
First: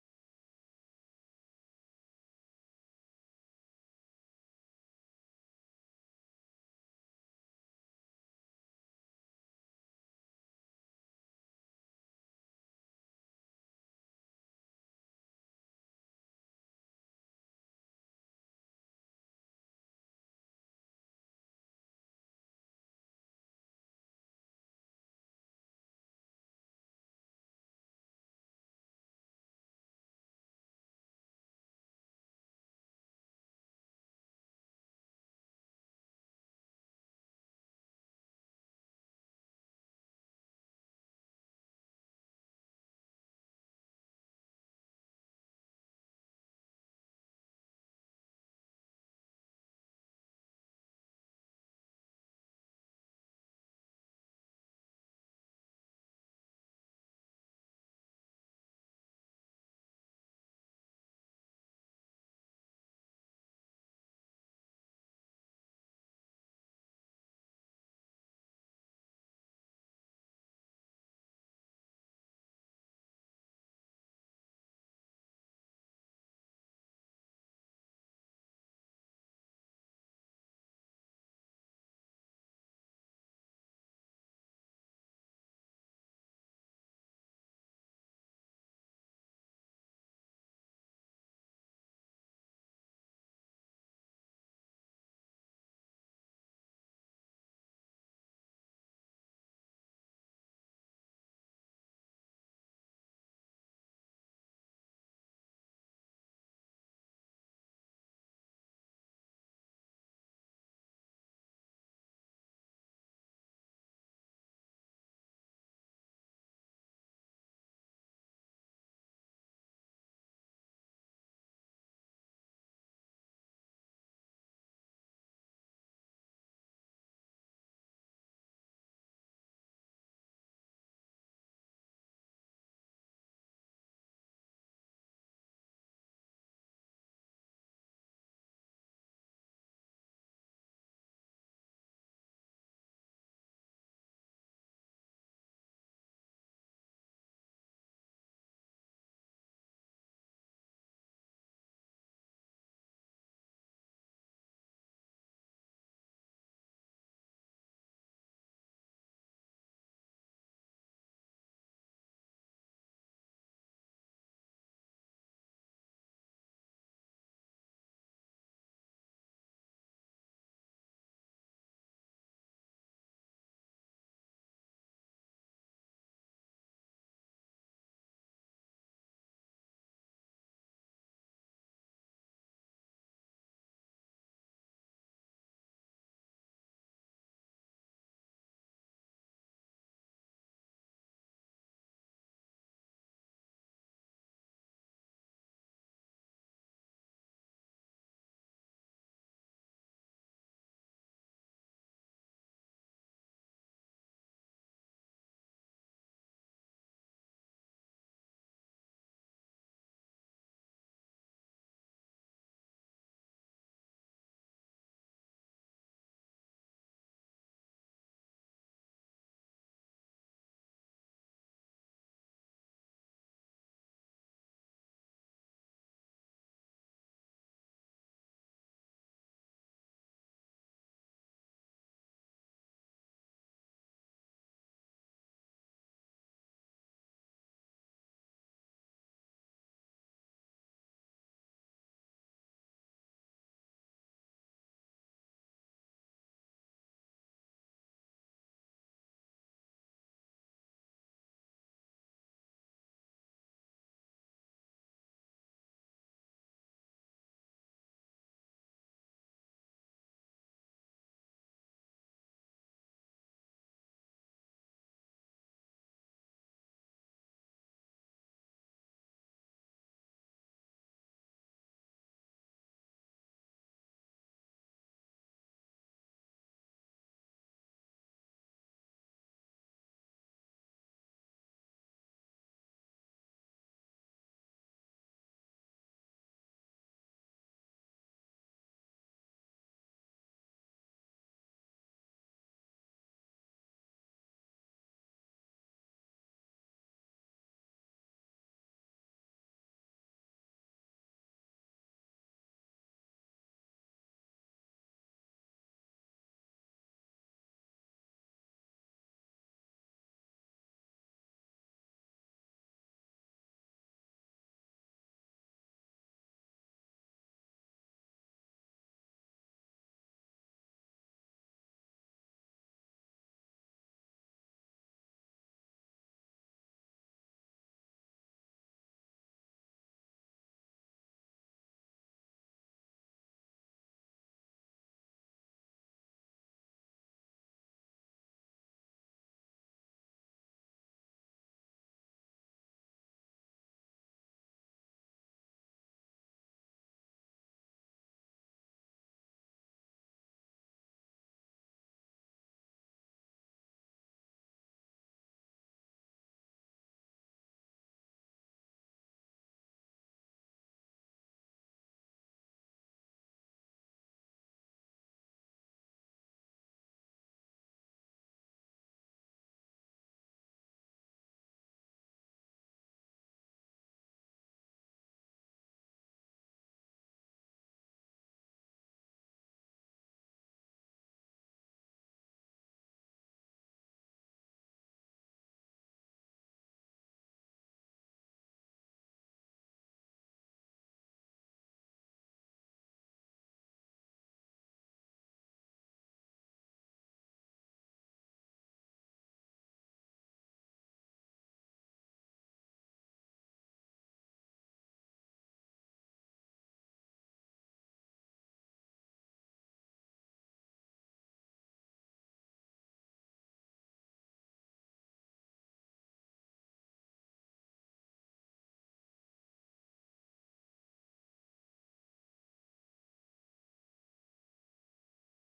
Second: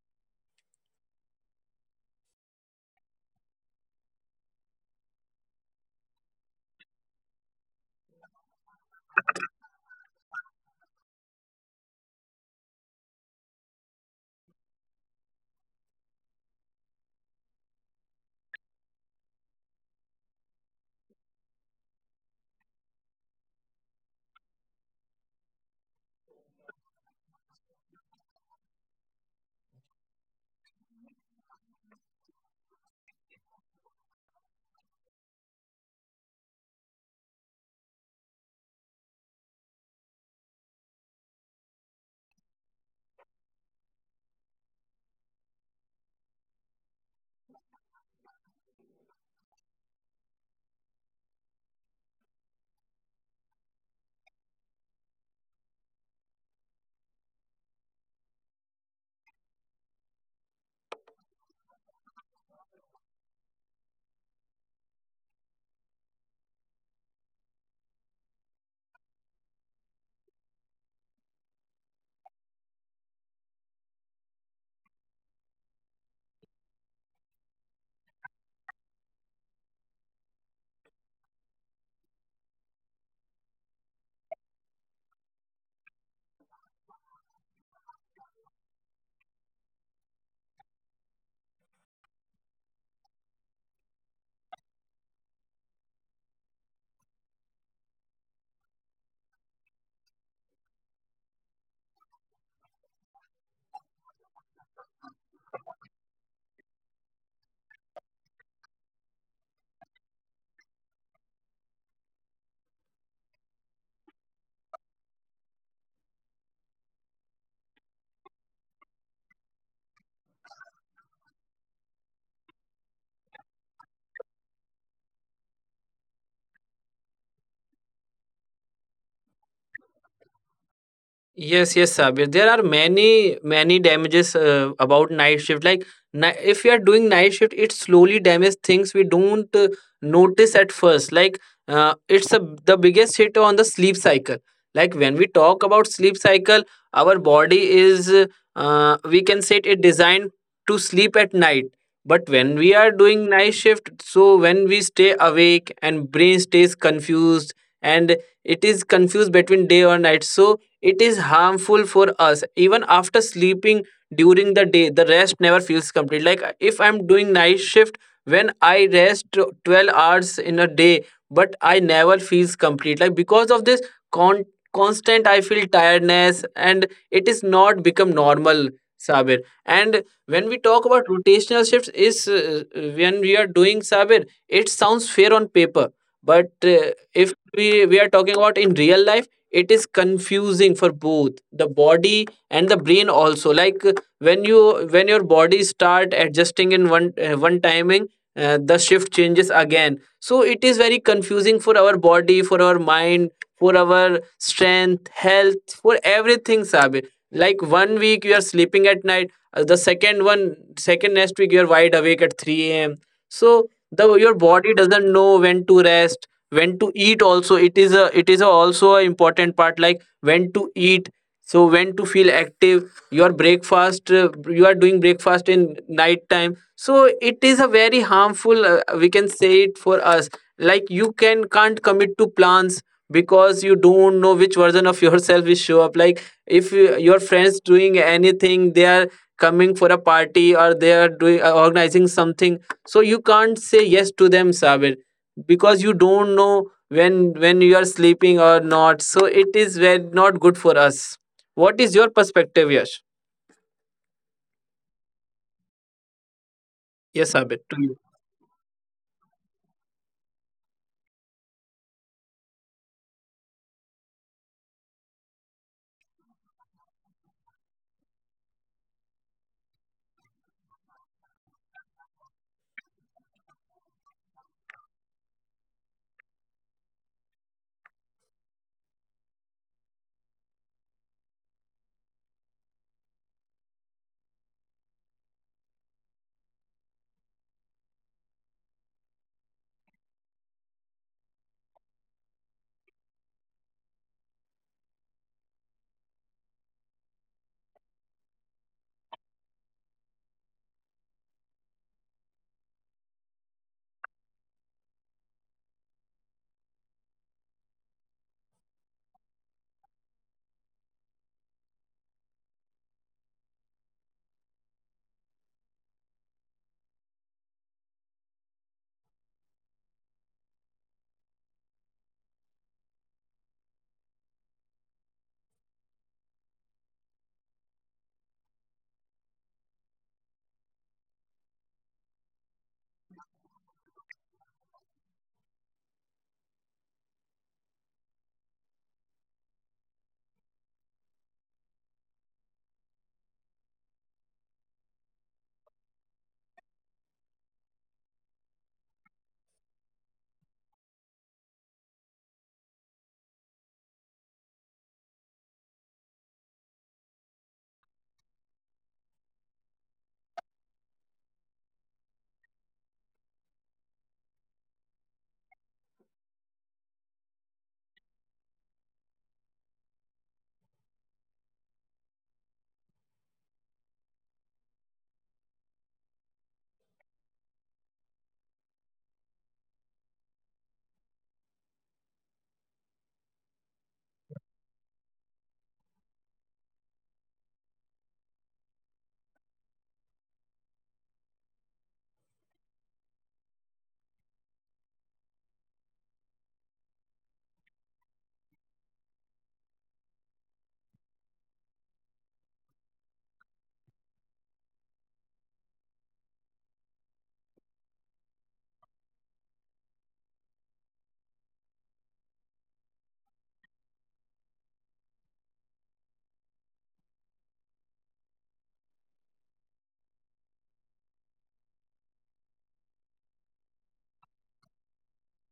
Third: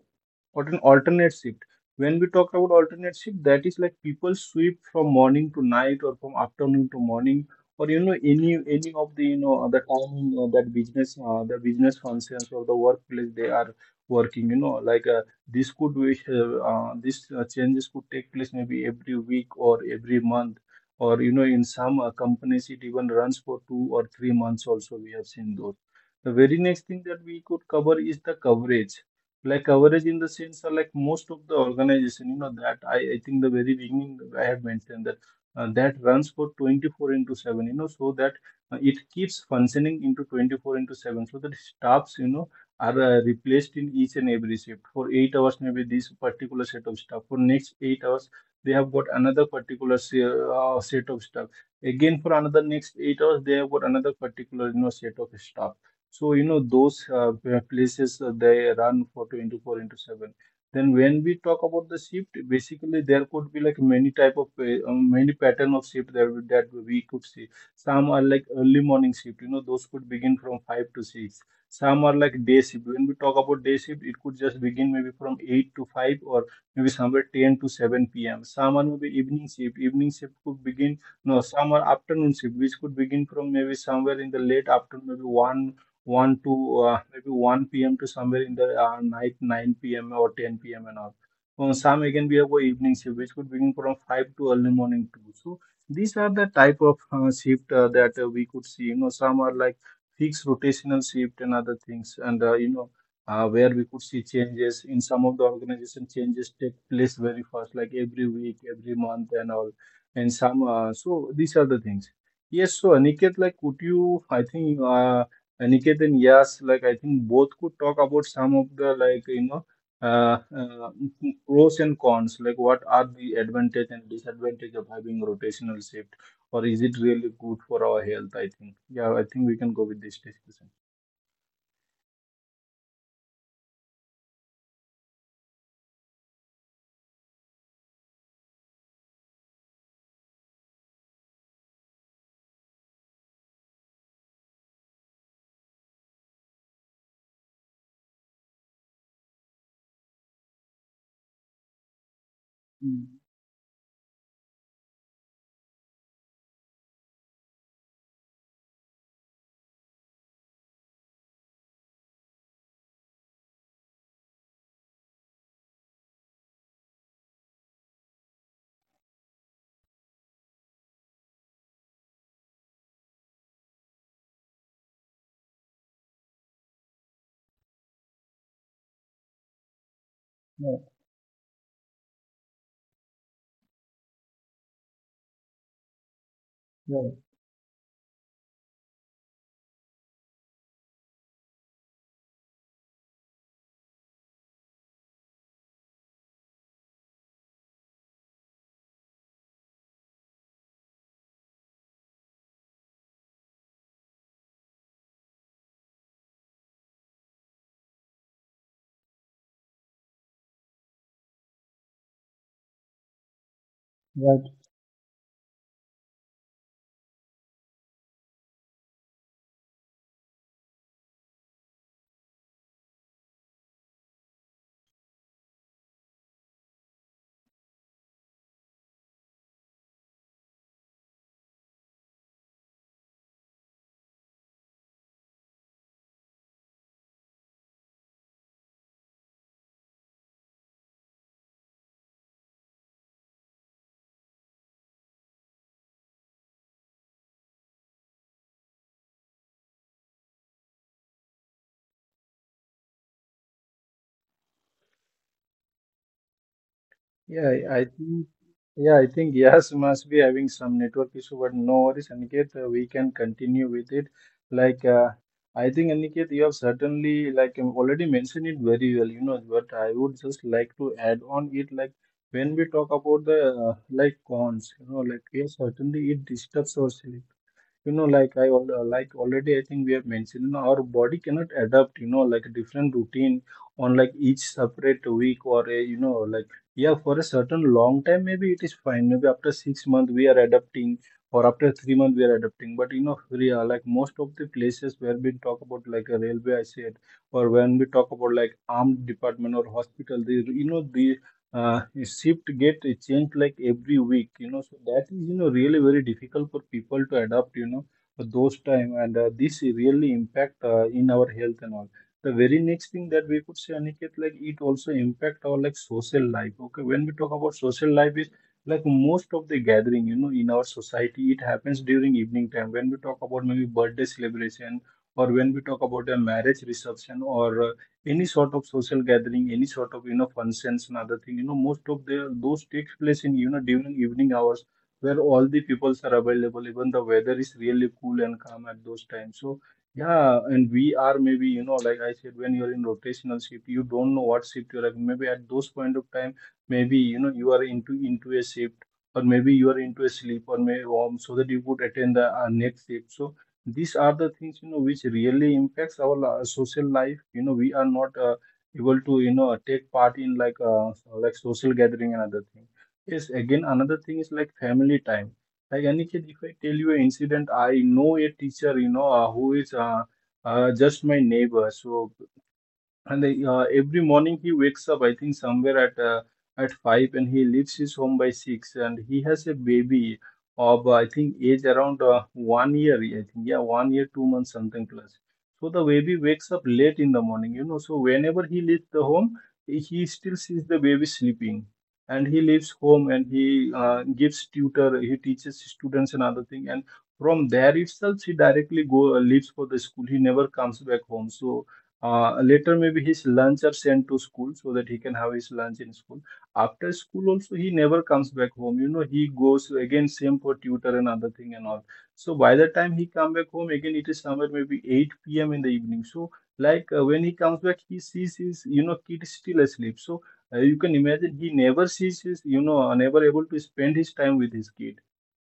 Speaker 1: or an alternate shift. When we talk about alternate shift, that is like people sweep from morning to night or from afternoon to morning, or any of the you know the timing, that business the business functions or the workplace they are working, this could be, this changes could take place maybe every week or every month, or in some companies it even runs for 2 or 3 months also. We have seen those. The very next thing that we could cover is the coverage. Like coverage in the sense, like most of the organization, that I think the very beginning I have mentioned that, runs for 24 into 7, so that it keeps functioning into 24 into 7, so that staffs, are replaced in each and every shift. For 8 hours, maybe this particular set of staff. For next 8 hours, they have got another particular set of staff. Again, for another next 8 hours, they have got another particular, set of staff. So those places, they run for 24 into 7. Then when we talk about the shift, basically there could be like many type of many pattern of shift that that we could see. Some are like early morning shift. Those could begin from 5 to 6. Some are like day shift. When we talk about day shift, it could just begin maybe from 8 to 5, or maybe somewhere 10 to 7 p.m. Some are maybe evening shift. Evening shift could begin, no, some are afternoon shift, which could begin from maybe somewhere in the late afternoon, maybe 1, 1 to, maybe 1 p.m. to somewhere in the, night 9 p.m. or 10 p.m. and all. On some again we have a evening shift, which could begin from 5 to early morning 2. So these are the type of shift, that we could see. You know, some are like fixed rotational shift and other things, and where we could see changes. In some of the organization changes take place very fast, like every week, every month and all, and some, so these are the things. Yes, so Aniket, like could you, I think, Aniket and yes like I think both could talk about some of the like, uh, uh, pros and cons, like what are the advantage and disadvantage of having rotational shift, or is it really good for our health? I think, yeah, I think we can go with this discussion.
Speaker 2: Yes, yes, Sabir. There are many, many damages about night shift. Like, if we are doing night shift, it slowly damages things we don't notice at first. Like, uh, it's a, the biggest hit on the sleep cycle. Like, when we talk about sleep cycle, our body is, we can say, it designed to sleep at night. But when we are
Speaker 1: Mm.
Speaker 2: doing night shift, so when we stay awake and brain stays confused, and it is confused between day or night. So it is harmful for us. Even after sleeping during the day, the rest never feels complete. Like if I'm doing night shift, when I rest 12 hours in a day, but I never feels complete. Like because of this con- constant, I feel tiredness, and it is not become normal, Sabir. And when we
Speaker 1: Yeah,
Speaker 2: talk about rotational shifts, is when we are doing, Sabir, it sounds fair on paper, but
Speaker 1: yeah,
Speaker 2: if we are talking about in real life, it is confusing for both the body and the brain also. Like, when your body start adjusting in one, timing, the shift changes again. So it is very confusing for our body, for our mind, for our strength health, for everything, sabe. Like one week you are sleeping at night, the second one, second, next week you are wide awake at 3 a.m. So the your
Speaker 1: right.
Speaker 2: body doesn't know when to rest, when to eat also. It is a, also a important part, like when to eat. So when to feel active, your breakfast, you are doing breakfast in night time. So it is a very harmful, we can say it for us. Like you can't commit to plans because you don't know which version of yourself will show up. Like if your friends doing anything, they are coming for a party or they are doing organizing something, so you can't say yes to them, Sabir, because you don't know when you are sleeping or not. So it is very not good for us. What is your perspective, Yash? Yes,
Speaker 1: Yeah,
Speaker 2: Abid,
Speaker 1: I
Speaker 2: to
Speaker 1: I
Speaker 2: you.
Speaker 1: think. Yeah, I think Yas must be having some network issue, but no worries, Aniket. We can continue with it. Like, I think Aniket, you have certainly like, already mentioned it very well, you know. But I would just like to add on it. Like when we talk about the, uh, like cons, you know, like yes, certainly it disturbs us, you know. Like like already I think we have mentioned, you know, our body cannot adapt, you know, like a different routine on like each separate week or a, you know, like yeah, for a certain long time maybe it is fine, maybe after 6 months we are adapting, or after 3 months we are adapting, but you know, we are, like most of the places where we talk about like a railway, I said, or when we talk about like armed department or hospital, they, you know, the shift get a change like every week, you know. So that is, you know, really very difficult for people to adapt, you know, at those time. And this really impact, in our health and all. The very next thing that we could say, Aniket, like it also impact our like social life. Okay, when we talk about social life is like most of the gathering, you know, in our society it happens during evening time, when we talk about maybe birthday celebration, or when we talk about a marriage reception, or any sort of social gathering, any sort of, you know, functions and other thing. You know, most of the those takes place in, you know, during evening hours, where all the peoples are available. Even the weather is really cool and calm at those times. So yeah, and we are maybe, you know, like I said, when you're in rotational shift, you don't know what shift you're at. Maybe at those point of time, maybe, you know, you are into a shift. Or maybe you are into a sleep, or maybe, so that you could attend the, next shift. So these are the things, you know, which really impacts our, social life. You know, we are not, able to, you know, take part in like, like social gathering and other thing. Yes, again, another thing is like family time. Like Aniket, if I tell you an incident, I know a teacher, you know, who is, just my neighbor. So and they, every morning he wakes up, I think somewhere at, at 5, and he leaves his home by 6. And he has a baby of, I think age around, 1 year. I think yeah, 1 year, 2 months, something plus. So the baby wakes up late in the morning, you know. So whenever he leaves the home, he still sees the baby sleeping, and he leaves home and he, gives tutor, he teaches students and other thing. And from there itself, he directly go leaves for the school. He never comes back home. So, later, maybe his lunch are sent to school so that he can have his lunch in school. After school, also he never comes back home. You know, he goes again same for tutor and other thing and all. So by the time he come back home again, it is somewhere maybe 8 p.m. in the evening. So like, when he comes back, he sees his, you know, kid still asleep. So, you can imagine he never sees his, you know, never able to spend his time with his kid.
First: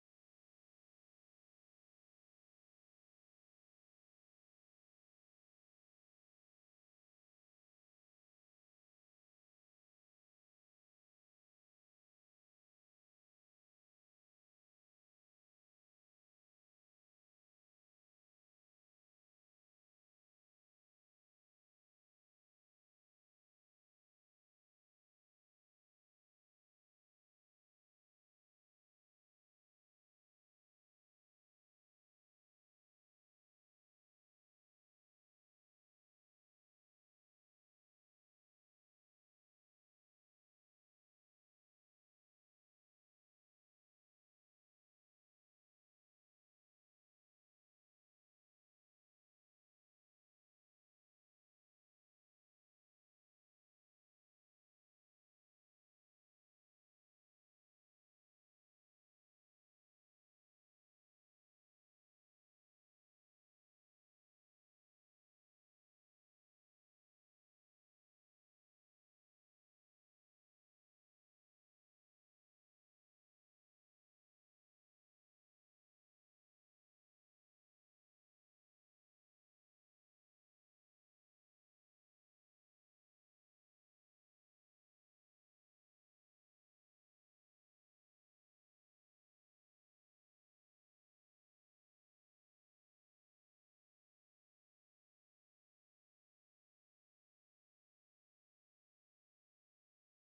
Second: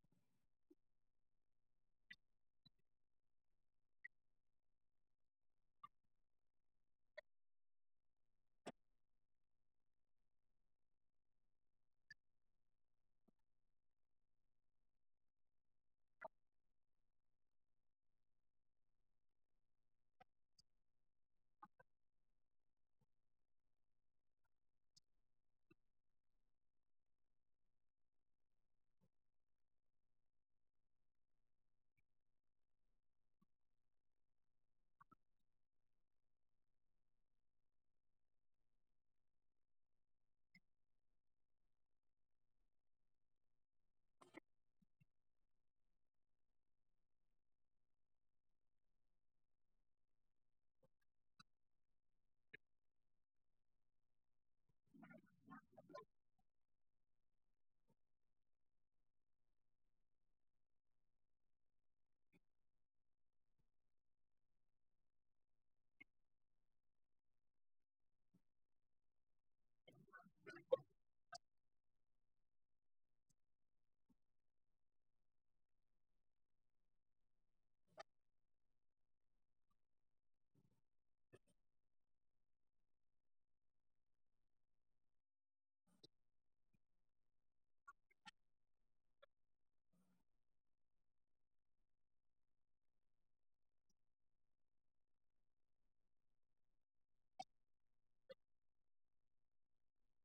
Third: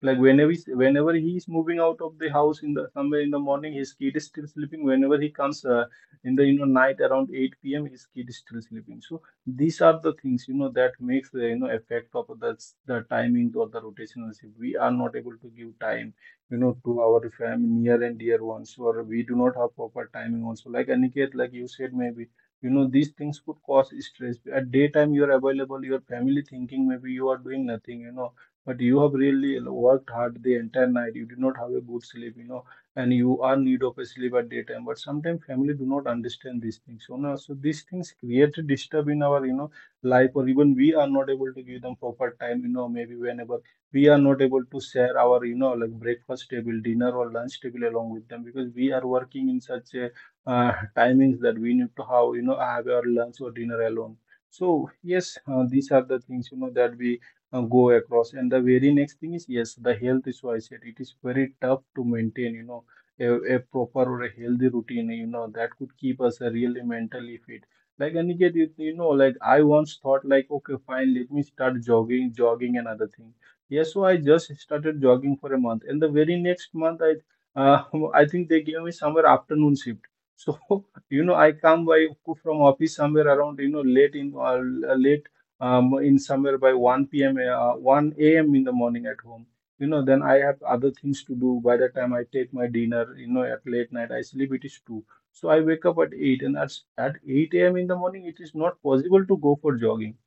Speaker 1: Like whenever he's moving out of the house in the somewhere in the morning, his kid is still sleeping. Whenever he comes, in the, you know, night around 8 p.m., his kid is still sleeping. So these are the things, you know, that makes the, you know, effect of the, timing or the rotational shift. We are not able to give time, you know, to our family near and dear ones, or we do not have proper timing also. Like Aniket, like you said, maybe, you know, these things could cause stress. At daytime you are available, your family thinking maybe you are doing nothing, you know, but you have really worked hard the entire night. You did not have a good sleep, you know, and you are need of a sleep at daytime. But sometimes family do not understand these things, you know. So these things create a disturb in our, you know, life, or even we are not able to give them proper time, you know. Maybe whenever we are not able to share our, you know, like breakfast table, dinner, or lunch table along with them, because we are working in such a, timings that we need to have, you know, have our lunch or dinner alone. So yes, these are the things, you know, that we, go across. And the very next thing is, yes, the health issue I said, it is very tough to maintain, you know, a proper or a healthy routine, you know, that could keep us, really mentally fit. Like Aniket, like I once thought, like, okay, fine, let me start jogging and other thing. Yes, so I just started jogging for a month. And the very next month, I think they gave me somewhere afternoon shift. So, I come by from office somewhere around, late in somewhere by 1 p.m. 1 a.m. in the morning at home. Then I have other things to do. By the time I take my dinner, at late night I sleep. It is 2. So I wake up at 8, and at 8 a.m. in the morning, it is not possible to go for jogging.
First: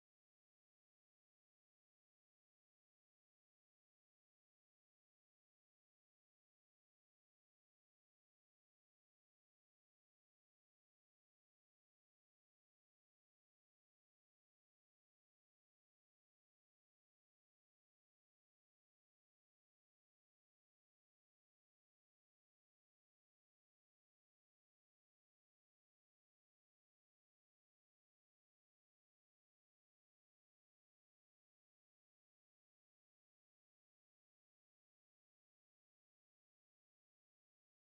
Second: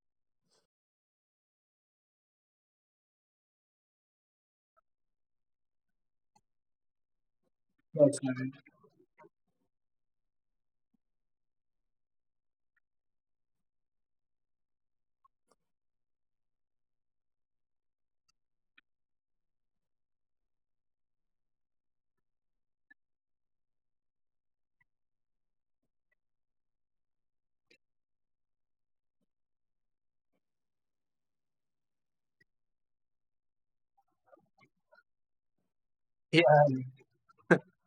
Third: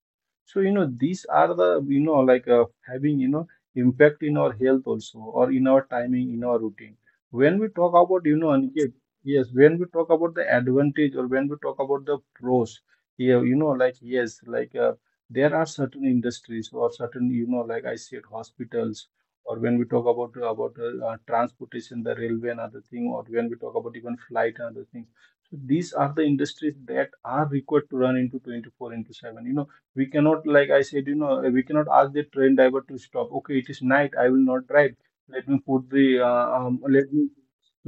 Speaker 1: So, these are the, like having, impact in our health also, or in our timing, in our routine. When we talk about, Aniket, yes, when we talk about the advantage, or when we talk about the pros, yeah, like, yes, like, there are certain industries, or certain, like I said, hospitals, or when we talk about transportation, the railway and other thing, or when we talk about even flight and other things. So these are the industries that are required to run into 24 into 7. We cannot, like I said, we cannot ask the train driver to stop. Okay, it is night, I will not drive, let me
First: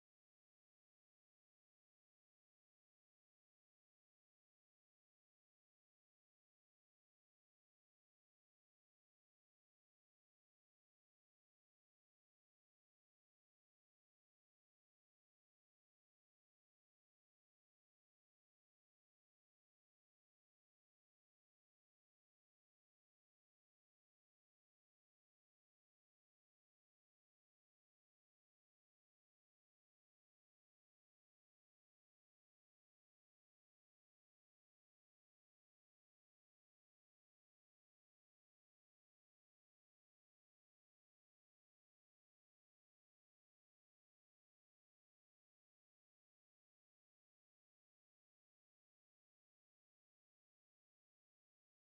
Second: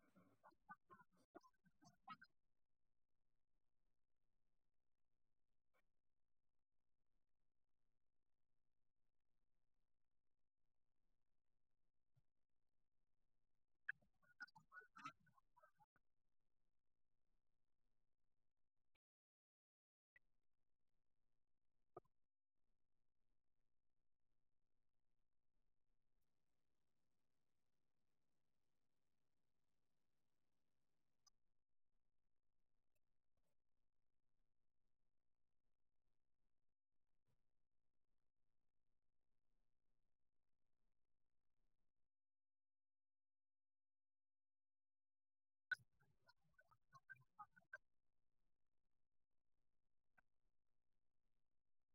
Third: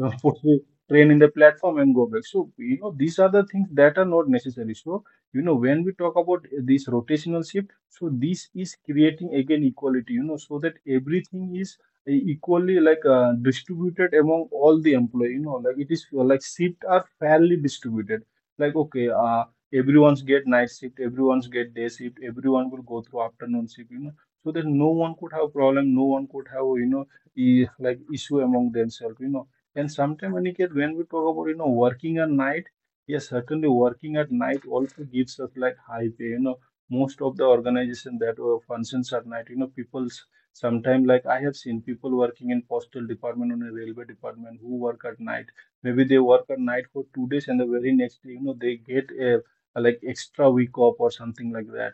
Speaker 1: uh, put the train in the platform and go back. So, these are the things that are not necessary. So, when we talk about this rotational shift, so this is creating again equality, so that everything is equally, like, distributed among all the employee, like it is, like shift are fairly distributed. Like, okay, everyone's get night shift, everyone's get day shift, everyone will go through afternoon shift, so that no one could have problem, no one could have, like issue among themselves, . And sometimes when you get, when we talk about, working at night. Yes, certainly working at night also gives us like high pay, . Most of the organization that functions at night, people's sometimes, like I have seen people working in postal department on a railway department who work at night. Maybe they work at night for 2 days, and the very next day, they get a like extra week off or something like that.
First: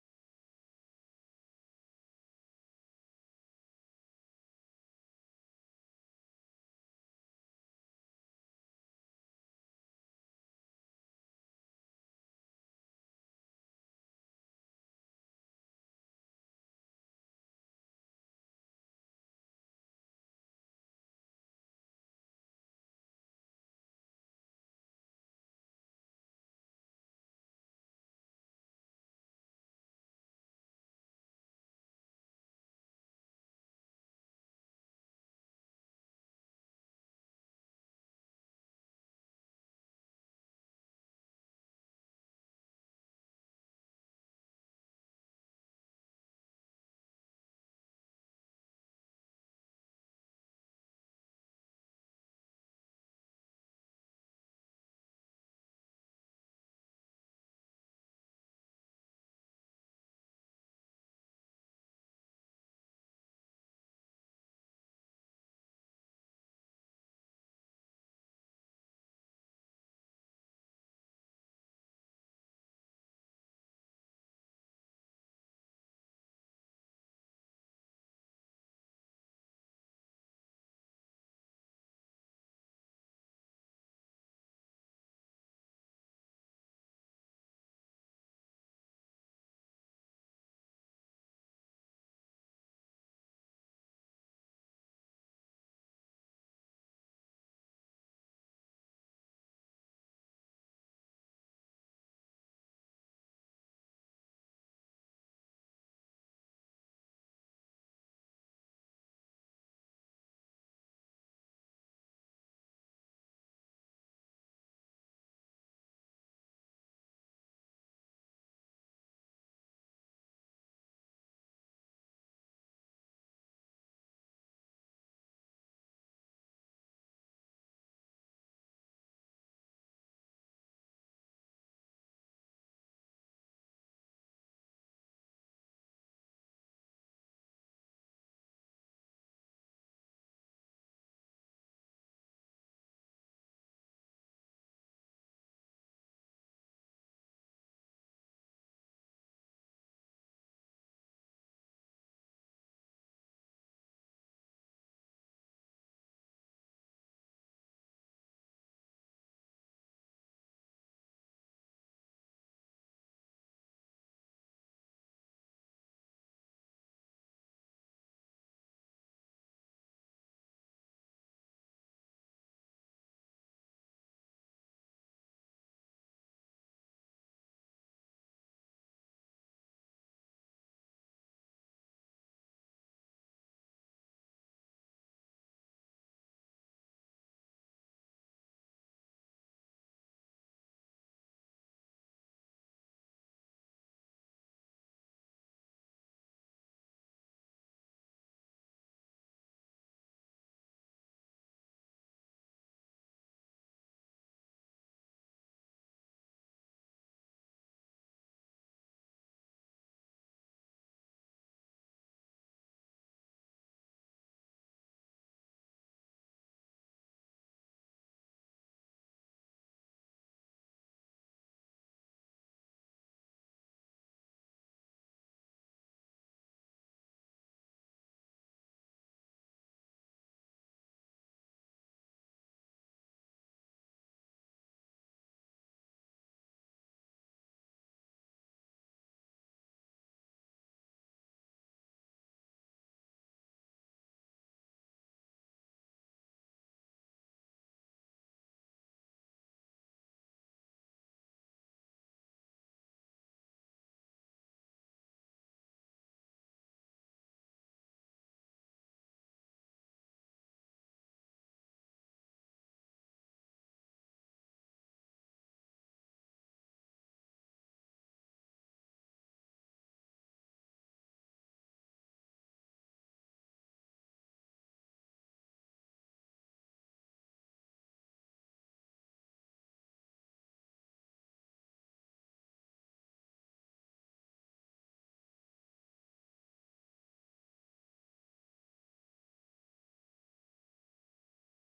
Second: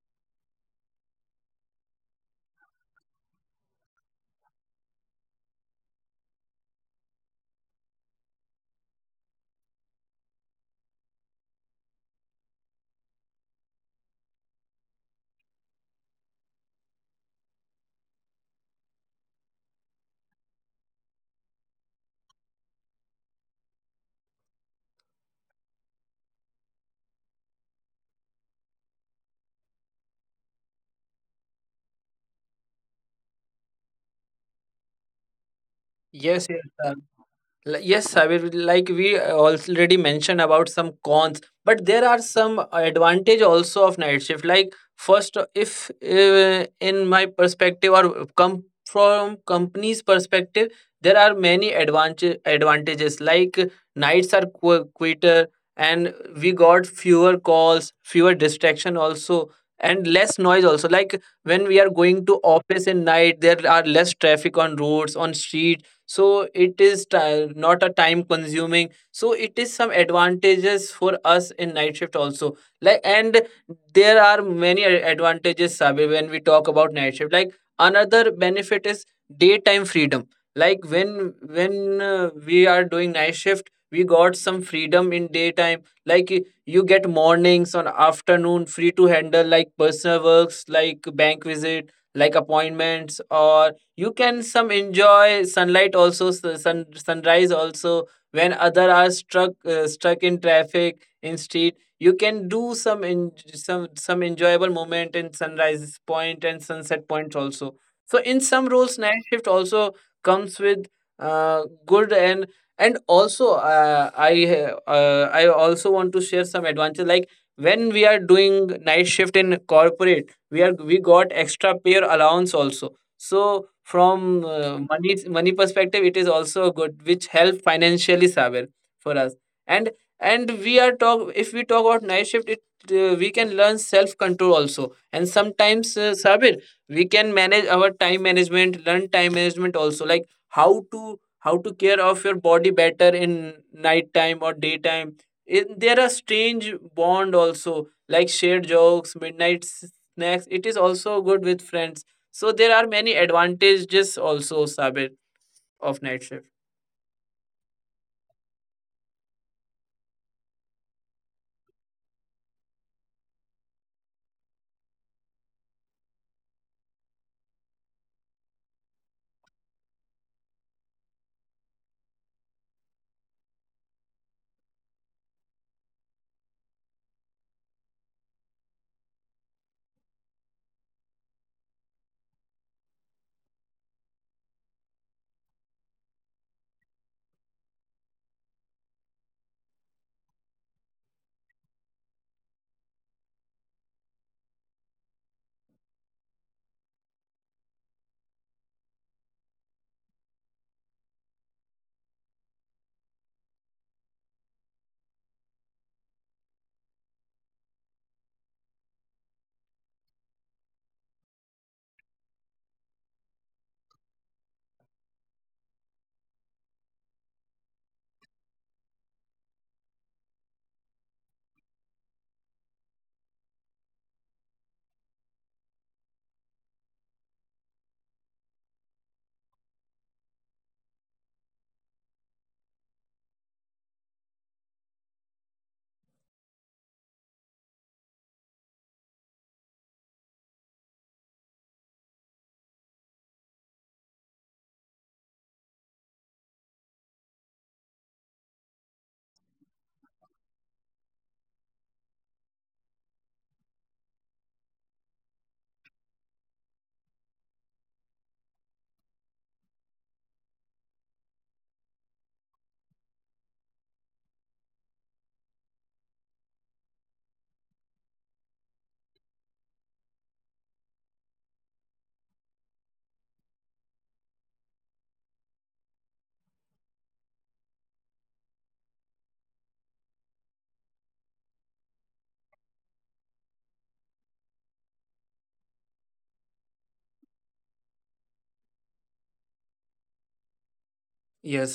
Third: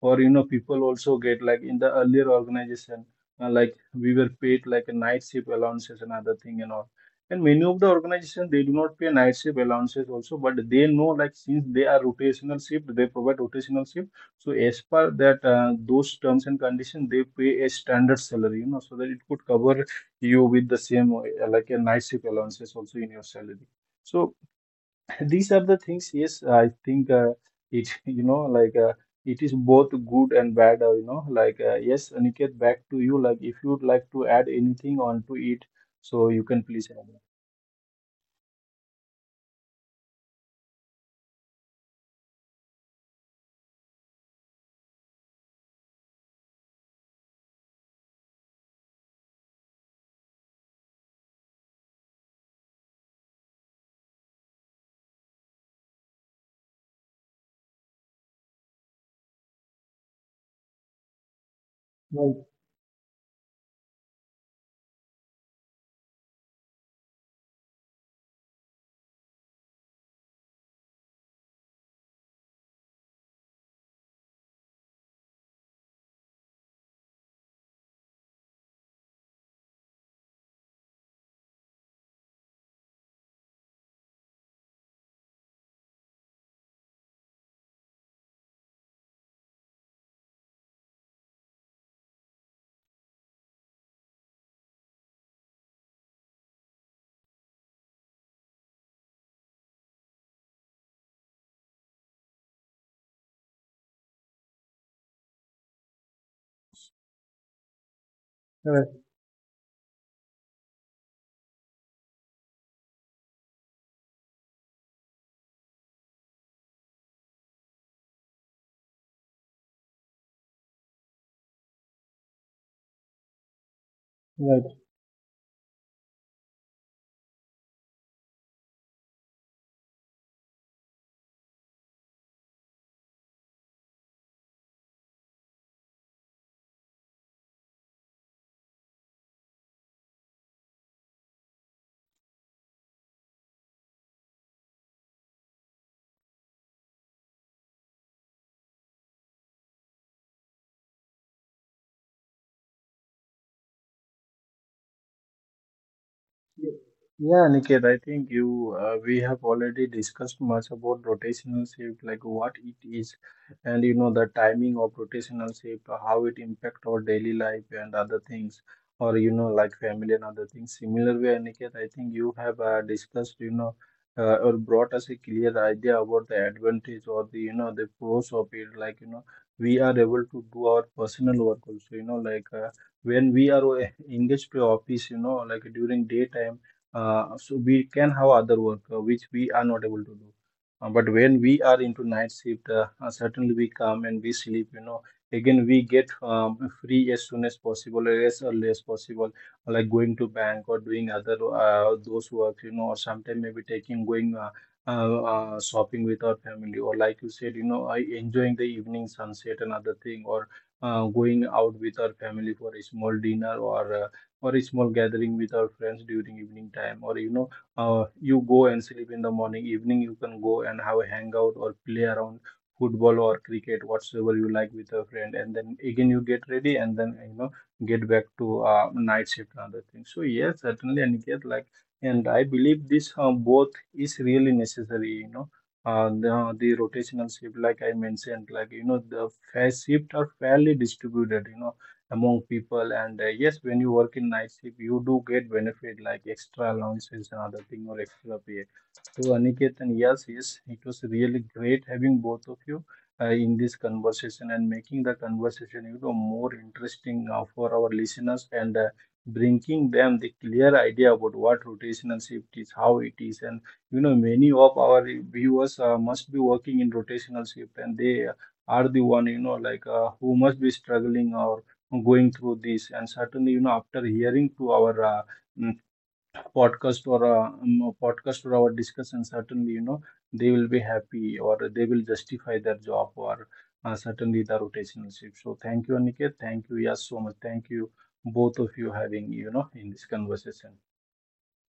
Speaker 1: Or people also get, like in the earlier organization, like we were paid like a night shift allowances and other thing and all. And many of the organizations, they do not pay night shift allowances also, but they know, like, since they are rotational shift, they provide rotational shift. So as per that, those terms and conditions, they pay a standard salary, so that it could cover you with the same like a night shift allowances also in your salary. So these are the things, yes, I think, like, it is both good and bad, like, yes, Aniket, back to you. Like, if you'd like to add anything onto it, so you
Speaker 2: Yes, yes,
Speaker 1: can please
Speaker 2: uh,
Speaker 1: add. It.
Speaker 2: yes. I will, like we already mentioned about some cons, but there are some advantage also of night shift. Like first, if in my perspective or come from company's perspective, there are many advantages. Like nights are quieter, and we got fewer calls, fewer distraction also. And less noise also. Like when we are going to
Speaker 1: Right,
Speaker 2: office in night, there are less traffic on roads, on streets. So it is ti not a time consuming. So it is some advantages for us in night shift also. Like, and there are many advantages, Sabe. When we talk about night shift, like another benefit is daytime freedom. Like when we are doing night shift, we got some freedom in daytime. Like you get mornings on afternoon free to handle like personal works, like bank visit, like appointments. Or you can some enjoy sunlight also, sunrise also, when other are struck stuck in traffic in street. You can do some in, some enjoyable moment in sunrise point and sunset points also. So in some
Speaker 1: right,
Speaker 2: roles, night shift also comes with uh, good. And also, I also want to share some advantage. Like when we are doing night shift in corporate, we got extra pair allowance also. So from
Speaker 1: right.
Speaker 2: money perspective, it is also good, which help financially, Saber, for us. And and we are talk if we talk about night shift, it we can learn self control also. And sometimes, Sabir, we can manage our time management, learn time management also, like how to care of your body better in night time or daytime. There are strange bond also, like shared jokes, midnight snacks. It is also good with friends. So there are many advantages also, Sabir, of night shift.
Speaker 1: Yeah, Niket, I think, you we have already discussed much about rotational shift, like what it is, and the timing of rotational shift, how it impact our daily life and other things, or like family and other things. Similar way, Niket, I think you have discussed, or brought us a clear idea about the advantage, or the you know the pros of it. Like, we are able to do our personal work also. When we are engaged to office, like during daytime, so we can have other work, which we are not able to do. But when we are into night shift, certainly we come and we sleep, . Again we get free as soon as possible or as early as possible, like going to bank or doing other those work, . Or sometimes maybe taking going uh, shopping with our family, or like you said, I enjoying the evening sunset and other thing, or going out with our family for a small dinner, or a small gathering with our friends during evening time, or you go and sleep in the morning evening, you can go and have a hangout or play around football or cricket whatsoever you like with a friend, and then again you get ready, and then get back to night shift and other things. So yes, certainly, and get like, and I believe this both is really necessary, . The rotational shift, like I mentioned, like, the shift are fairly distributed, among people. And yes, when you work in night shift, you do get benefit like extra allowances and other thing, or extra pay. So Aniket, and yes, yes, it was really great having both of you in this conversation and making the conversation more interesting, for our listeners, and bringing them the clear idea about what rotational shift is, how it is, and many of our viewers must be working in rotational shift, and they are the one, like, who must be struggling or going through this. And certainly, after hearing to our mm, podcast or our discussion, certainly, they will be happy or they will justify their job, or certainly the rotational shift. So thank you, Aniket. Thank you, yes, so much. Thank you, both of you having in this conversation.
Speaker 2: Yes,